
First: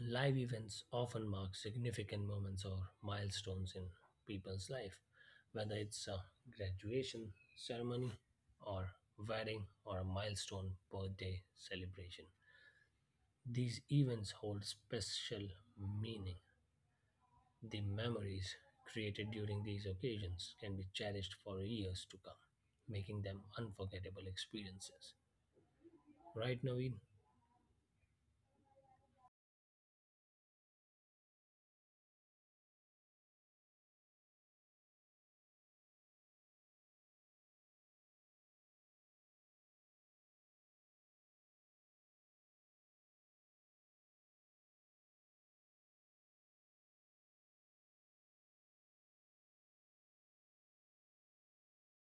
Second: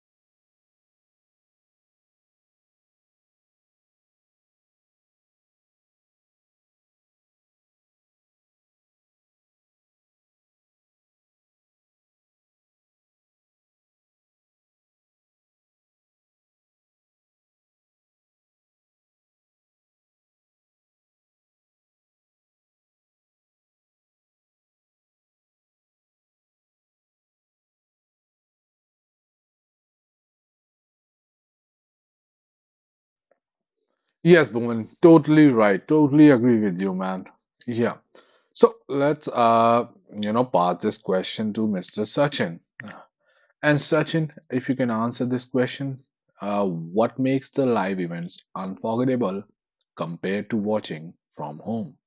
S2: Live events often mark significant moments or milestones in people's life, whether it's a graduation ceremony or wedding or a milestone birthday celebration. These events hold special meaning. The memories created during these occasions can be cherished for years to come, making them unforgettable experiences. Right, Naveen.
S1: Yes, Bhuvan, totally right. Totally agree with you, man. Yeah. So let's, you know, pass this question to Mr. Sachin. And Sachin, if you can answer this question, what makes the live events unforgettable compared to watching from home?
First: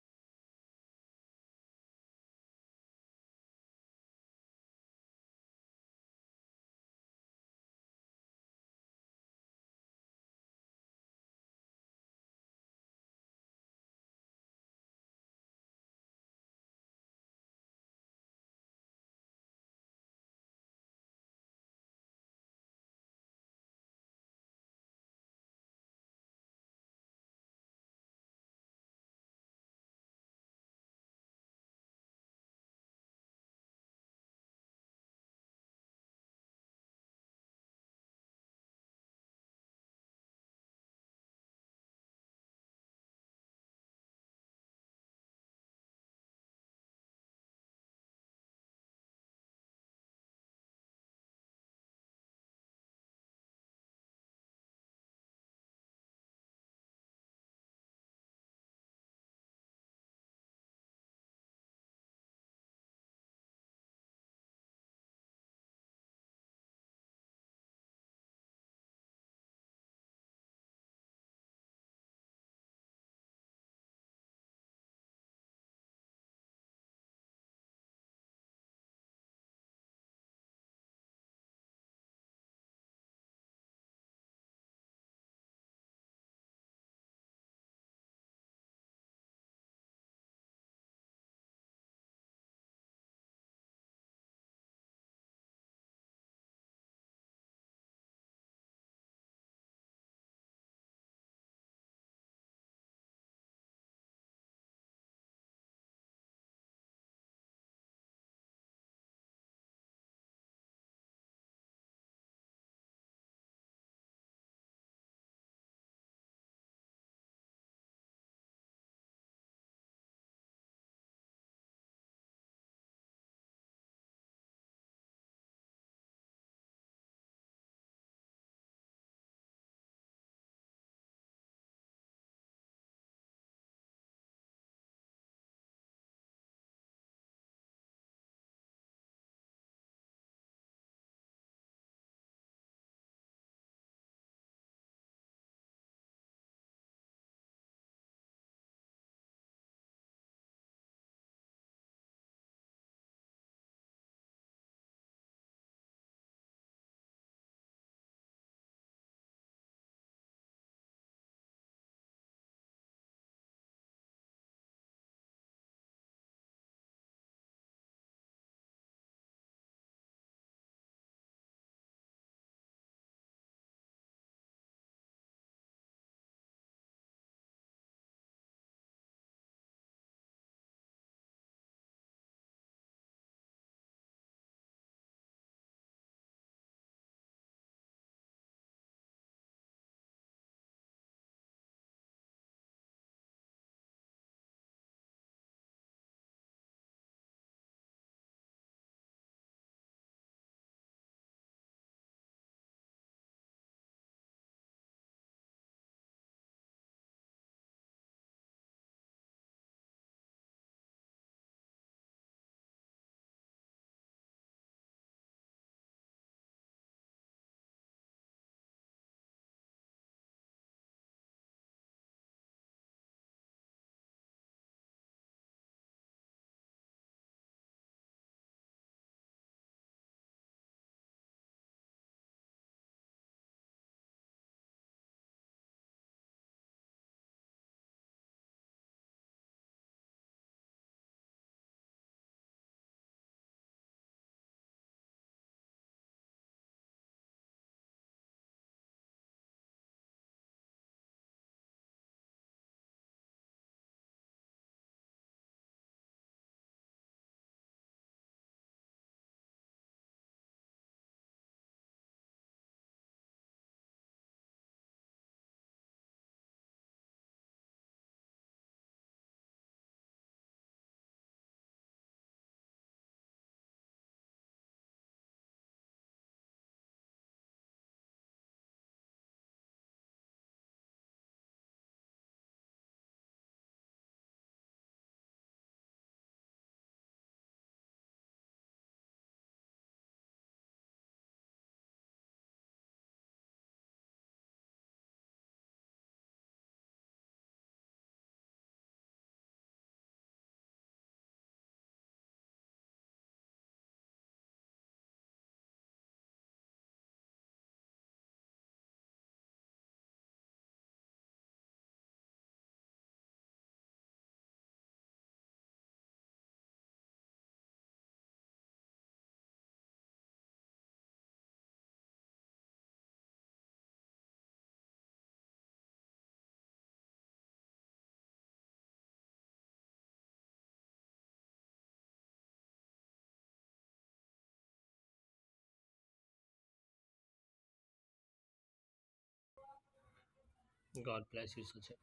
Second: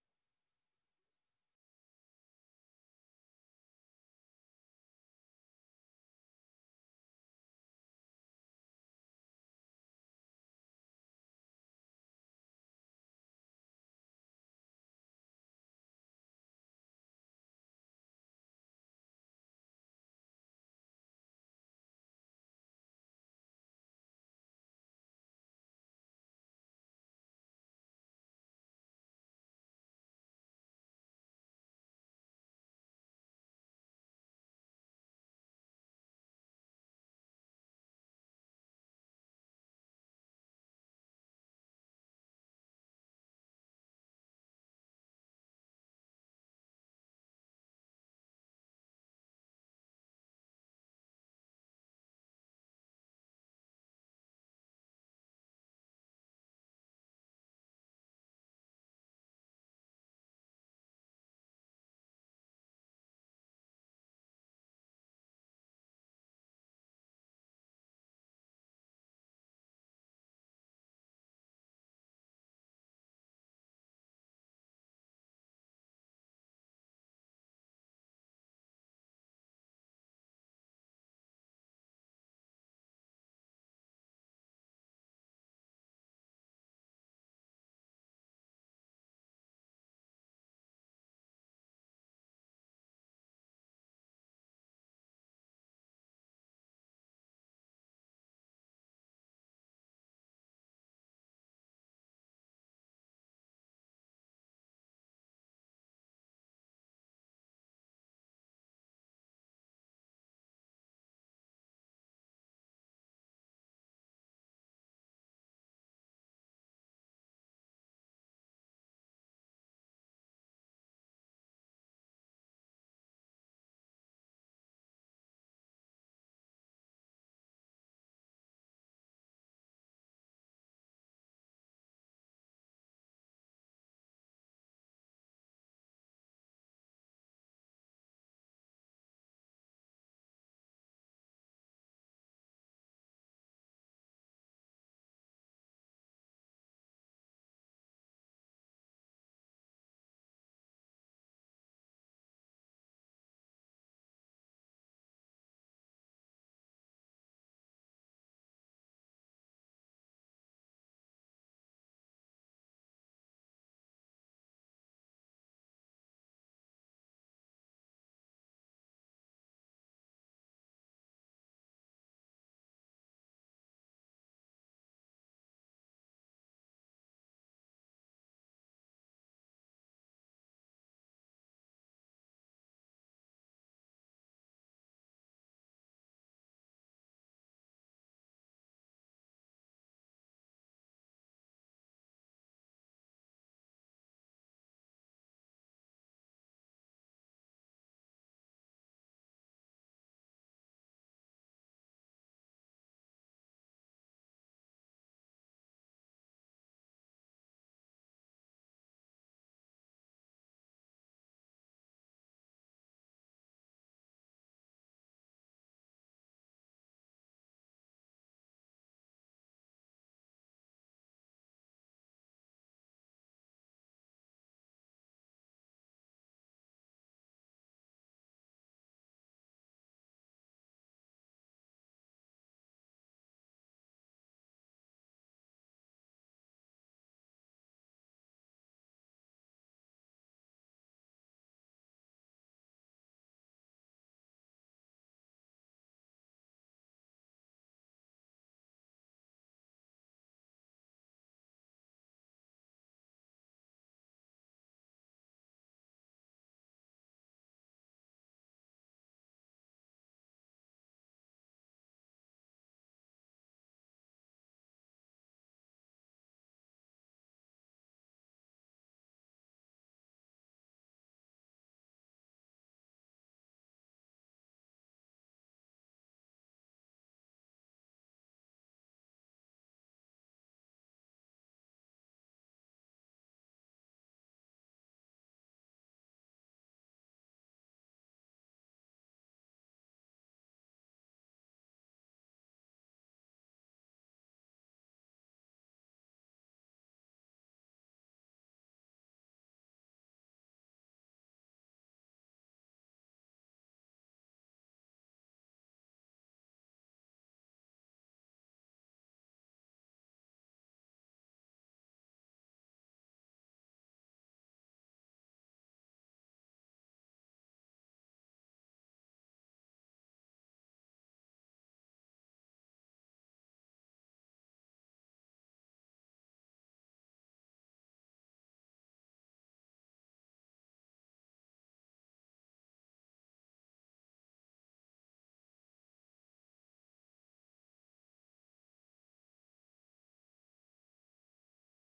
S2: God bless you, Sachin.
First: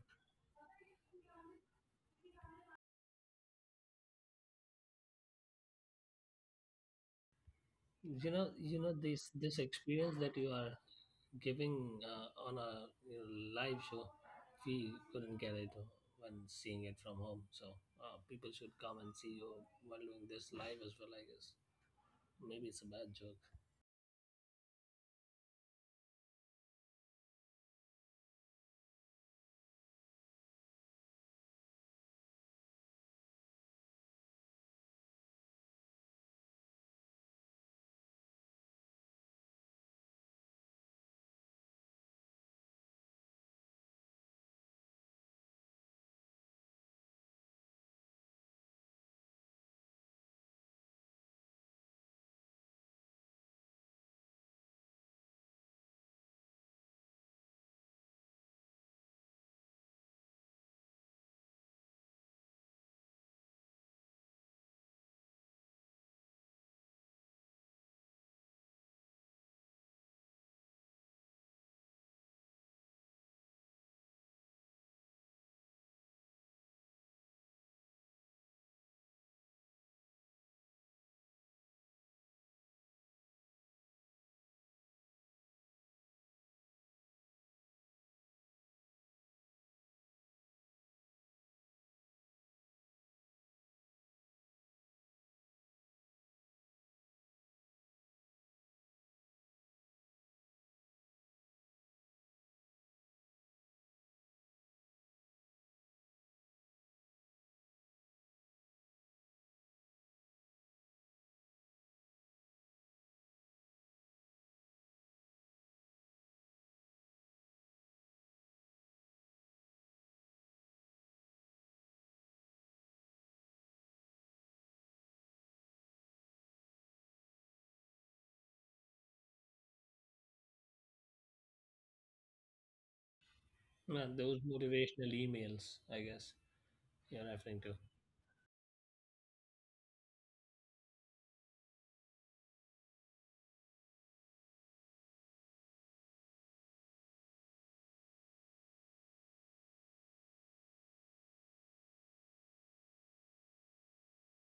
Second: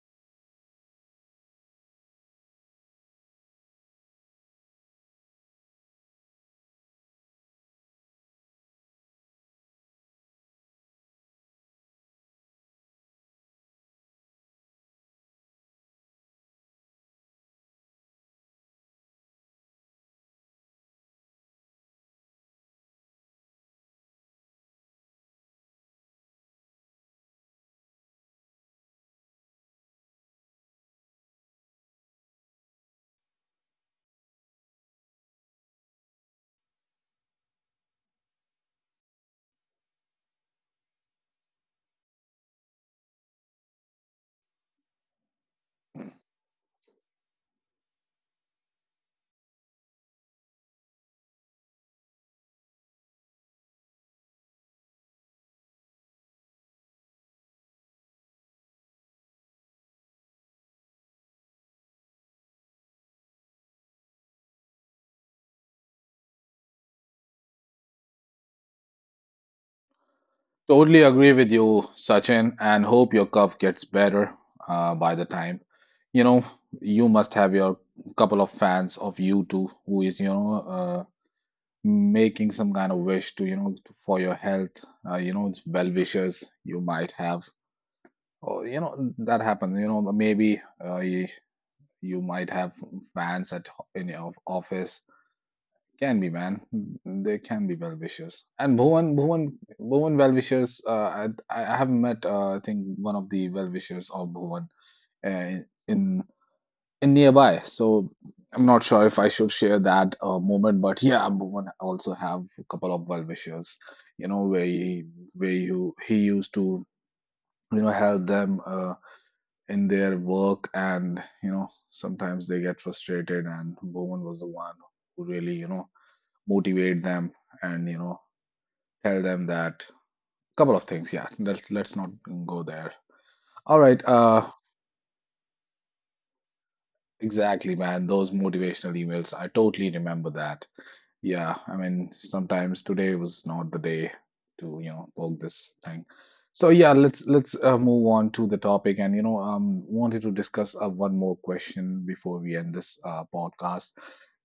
S2: You know, this experience that you are giving on a live show, we couldn't get it when seeing it from home. So people should come and see you while doing this live as well. I guess maybe it's a bad joke.
S1: Totally agree with you, Sachin, and hope your cough gets better by the time. You know, you must have your couple of fans of you too, who is, you know, making some kind of wish to, you know, for your health, you know, well wishes you might have. Or, you know, that happens. You know, maybe you might have fans at in your office. Can be, man. They can be well wishers. And Bhuvan well wishers. I have met, I think, one of the well wishers of Bhuvan uh, in in nearby. So I'm not sure if I should share that moment, but yeah, Bhuvan also have a couple of well wishers. You know where you he used to, you know, help them. In their work, and you know sometimes they get frustrated, and woman was the one who really, you know, motivate them, and you know, tell them that couple of things. Yeah, let's not go there. All right,
S2: Those motivational emails, I guess you're referring to.
S1: exactly, man. Those motivational emails. I totally remember that. Yeah, I mean, sometimes today was not the day to, you know, poke this thing. So yeah, let's move on to the topic, and you know, wanted to discuss one more question before we end this podcast.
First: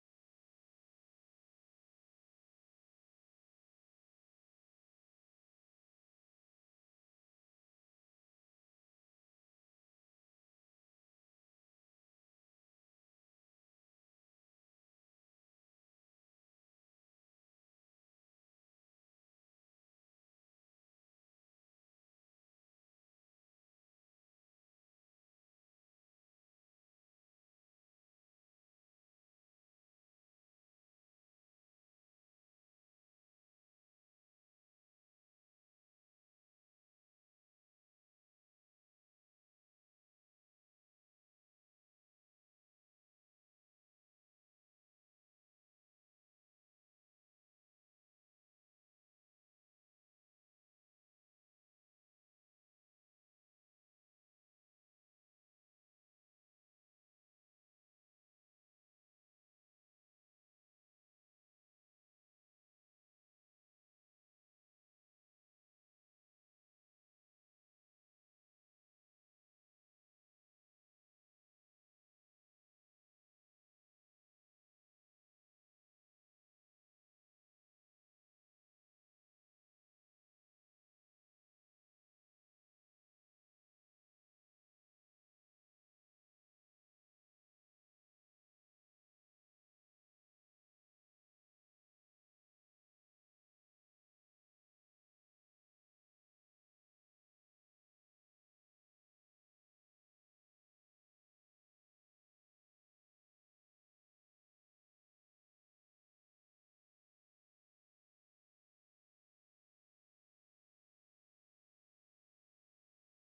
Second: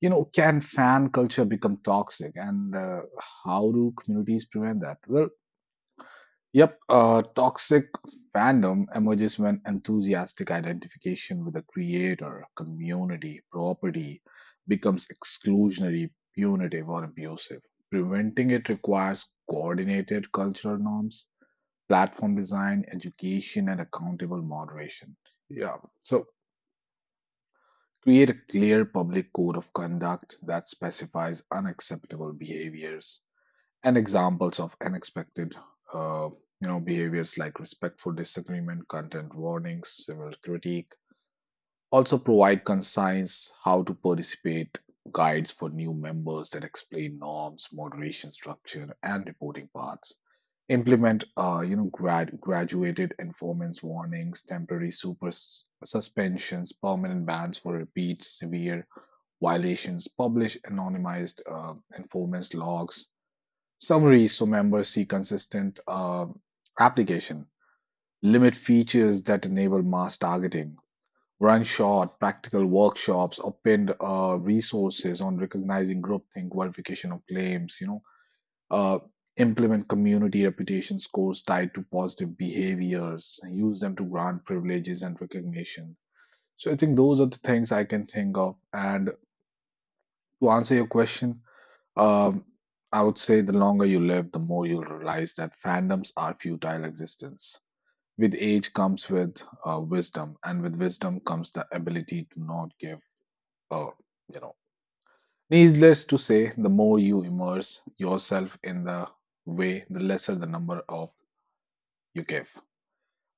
S1: You know, can fan culture become toxic, and how do communities prevent that? Well, yep, toxic fandom emerges when enthusiastic identification with a creator, community, property becomes exclusionary, punitive, or abusive. Preventing it requires coordinated cultural norms, platform design, education, and accountable moderation. Yeah, so create a clear public code of conduct that specifies unacceptable behaviors and examples of unexpected uh, you know behaviors like respectful disagreement, content warnings, civil critique. Also provide concise how to participate guides for new members that explain norms, moderation structure, and reporting paths. Implement, you know, graduated informants warnings, temporary suspensions, permanent bans for repeats severe violations. Publish anonymized, informants logs summaries so members see consistent application, limit features that enable mass targeting, run short practical workshops, or pinned resources on recognizing groupthink, verification of claims, you know, uh, implement community reputation scores tied to positive behaviors, use them to grant privileges and recognition. So I think those are the things I can think of. And to answer your question, Um, I would say the longer you live, the more you'll realize that fandoms are futile existence. With age comes with, wisdom, and with wisdom comes the ability to not give up. You know, needless to say, the more you immerse yourself in the way, the lesser the number of you give.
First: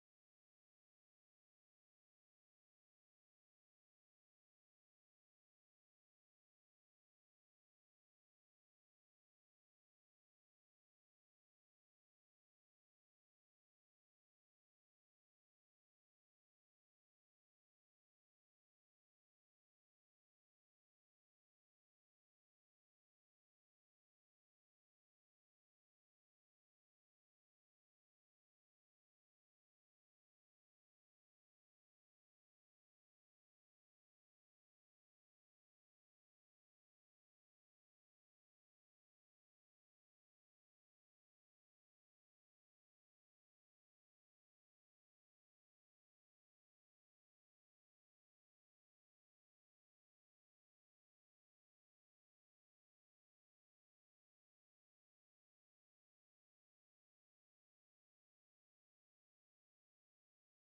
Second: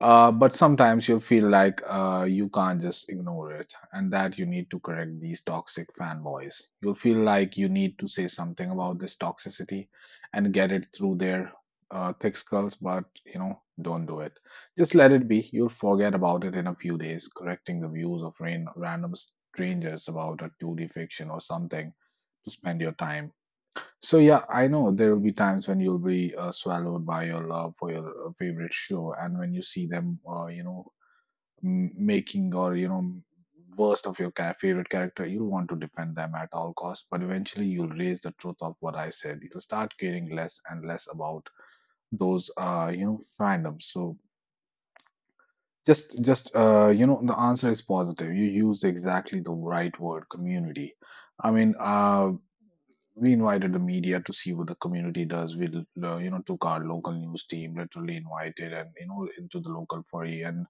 S1: But sometimes you feel like you can't just ignore it and that you need to correct these toxic fanboys. You'll feel like you need to say something about this toxicity and get it through their, thick skulls, but you know, don't do it. Just let it be. You'll forget about it in a few days. Correcting the views of random strangers about a 2D fiction or something to spend your time. So yeah, I know there will be times when you'll be swallowed by your love for your favorite show, and when you see them, you know, making or you know, worst of your favorite character, you'll want to defend them at all costs. But eventually, you'll raise the truth of what I said. You'll start caring less and less about fandoms. So the answer is positive. You used exactly the right word, community. I mean, uh, we invited the media to see what the community does. We took our local news team, literally invited and into the local foray and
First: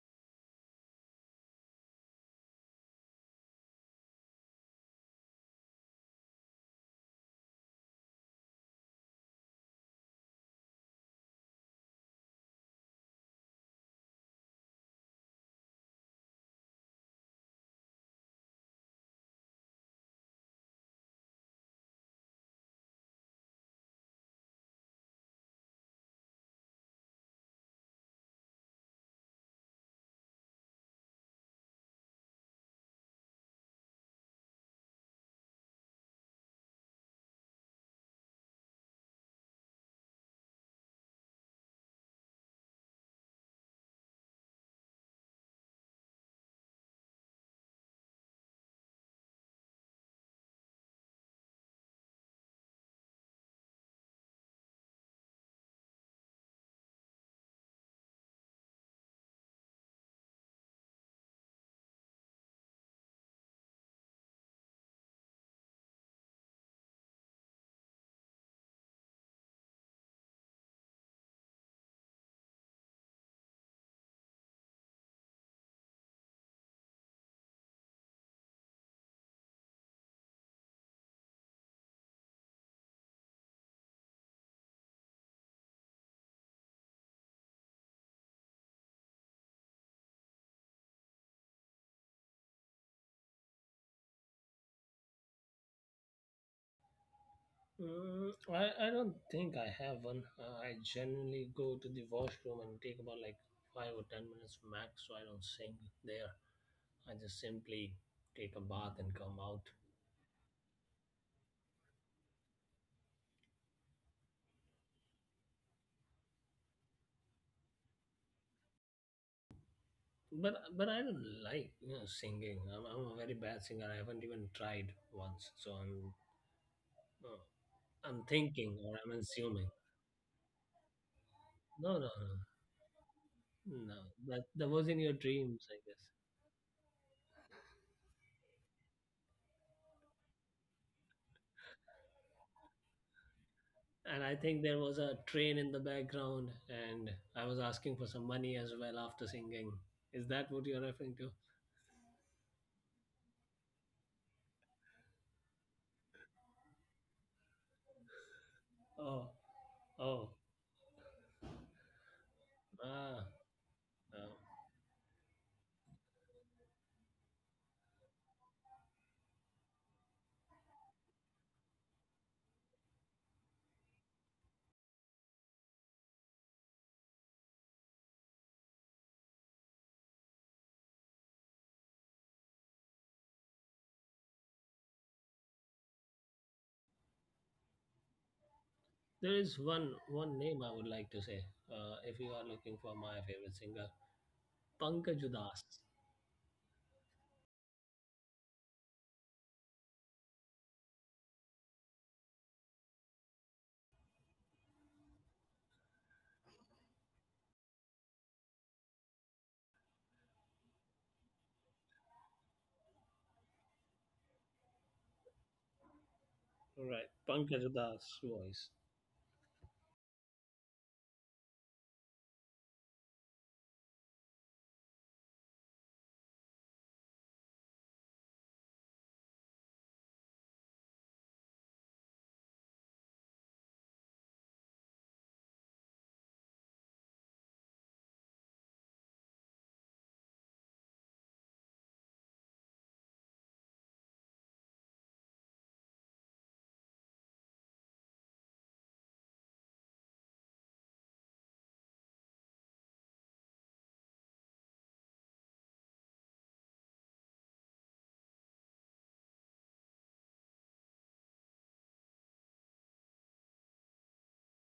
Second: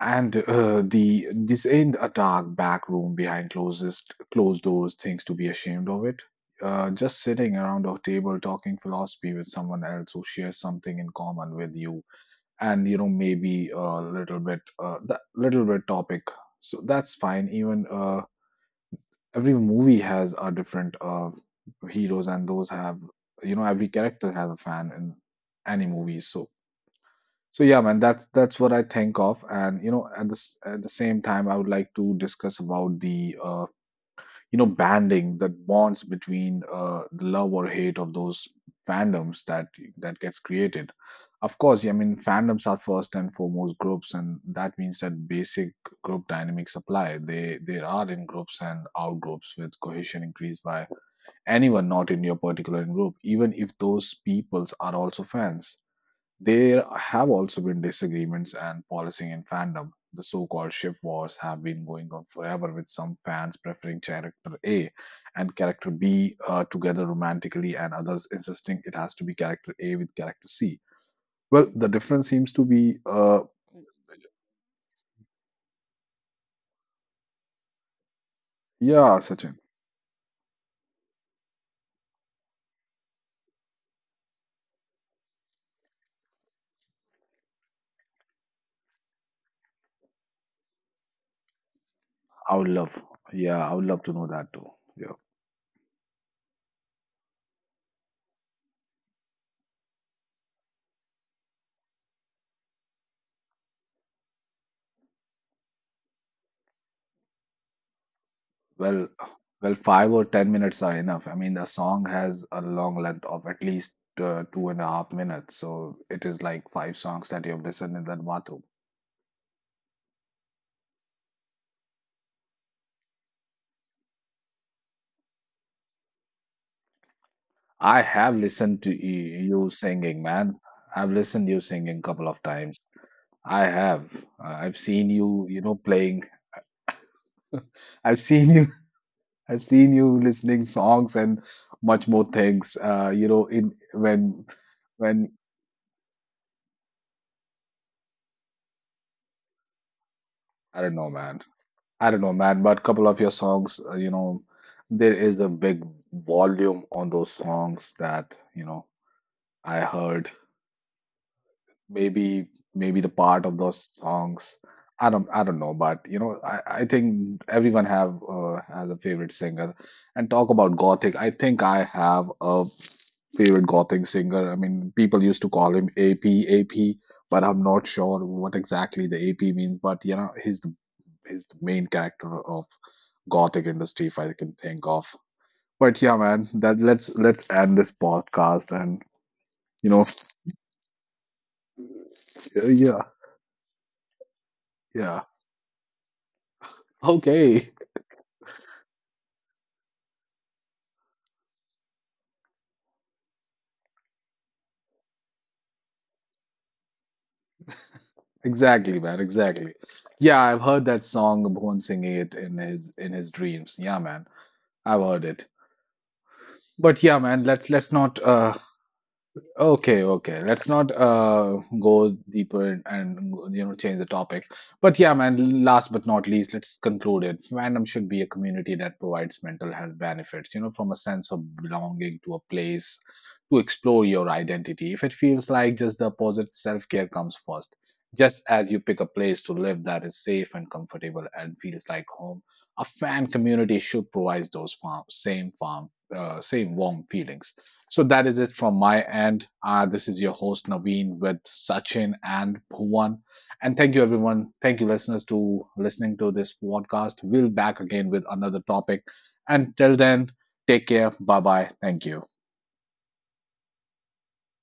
S1: and uh, the this ain't a dark back room behind closest closed doors. Things to be ashamed of it. Just sitting around a table talking philosophy with someone else who shares something in common with you, and maybe a little bit, that little bit topic. So that's fine. Even Every movie has a different heroes, and those have, you know, every character has a fan in any movie. So So yeah, man, that's what I think of. And you know, at this at the same time, I would like to discuss about the you know banding that bonds between, the love or hate of those fandoms that gets created. Of course. Yeah, I mean, fandoms are first and foremost groups, and that means that basic group dynamics apply. They are in groups and out groups, with cohesion increased by anyone not in your particular group, even if those peoples are also fans. There have also been disagreements and policing in fandom. The so called ship wars have been going on forever, with some fans preferring character A and character B together romantically, and others insisting it has to be character A with character C. Well, the difference seems to be, yeah, Sachin. I would love, yeah, I would love to know that too. Yeah.
S2: Mm, I don't think I have one. I generally go to the washroom and take about like 5 or 10 minutes max, so I don't sing there. I just simply take a bath
S1: Well,
S2: and come out.
S1: well, five or ten minutes are enough. I mean, the song has a long length of at least two and a half minutes, so it is like five songs that you have listened in that bathroom.
S2: But I don't like singing. I'm a very bad singer. I haven't even tried once. So
S1: I
S2: uh,
S1: have
S2: I'm
S1: listened to
S2: thinking or I'm
S1: you
S2: assuming.
S1: singing, man. I've listened you singing a
S2: No no
S1: couple of times. I
S2: no
S1: have.
S2: no. That
S1: I've
S2: that was
S1: seen
S2: in your
S1: you, you know,
S2: dreams, I guess.
S1: playing. I've seen you. I've seen you listening songs and much more things. You know, in
S2: And I think there was
S1: when
S2: a train in the background, and I was asking for some money as well after singing. Is that what
S1: I
S2: you're
S1: don't know,
S2: referring to?
S1: man. I don't know, man, but couple of your songs, there is a big volume on those songs that, you know,
S2: Oh
S1: I heard.
S2: oh
S1: Maybe maybe the
S2: ah.
S1: part of those
S2: ah.
S1: songs, I don't know. But you know, I think everyone have has a favorite singer. And talk about Gothic, I think I have a favorite Gothic singer. I mean, people used to call him AP, but I'm not sure what exactly the AP means. But you know, he's is the main character of gothic industry, if I can think of. But yeah, man, that let's end this podcast and
S2: There is
S1: you
S2: one
S1: know.
S2: one name I would like to say. If you are looking for
S1: Yeah.
S2: my favorite singer,
S1: Yeah.
S2: Pankaj Udas.
S1: Okay, exactly, man, exactly. Yeah, I've heard that song Bhuvan singing it in his dreams. Yeah, man, I've heard it. But
S2: Right,
S1: yeah, man,
S2: Pankaj
S1: let's
S2: Udas
S1: not
S2: voice.
S1: okay, okay, let's not go deeper, and change the topic. But yeah, man, last but not least, let's conclude it. Fandom should be a community that provides mental health benefits, you know, from a sense of belonging to a place to explore your identity. If it feels like just the opposite, self-care comes first. Just as you pick a place to live that is safe and comfortable and feels like home, a fan community should provide same same warm feelings. So that is it from my end. This is your host Naveen with Sachin and Bhuvan. And thank you everyone. Thank you listeners to listening to this podcast. We'll back again with another topic. And till then, take care. Bye bye. Thank you.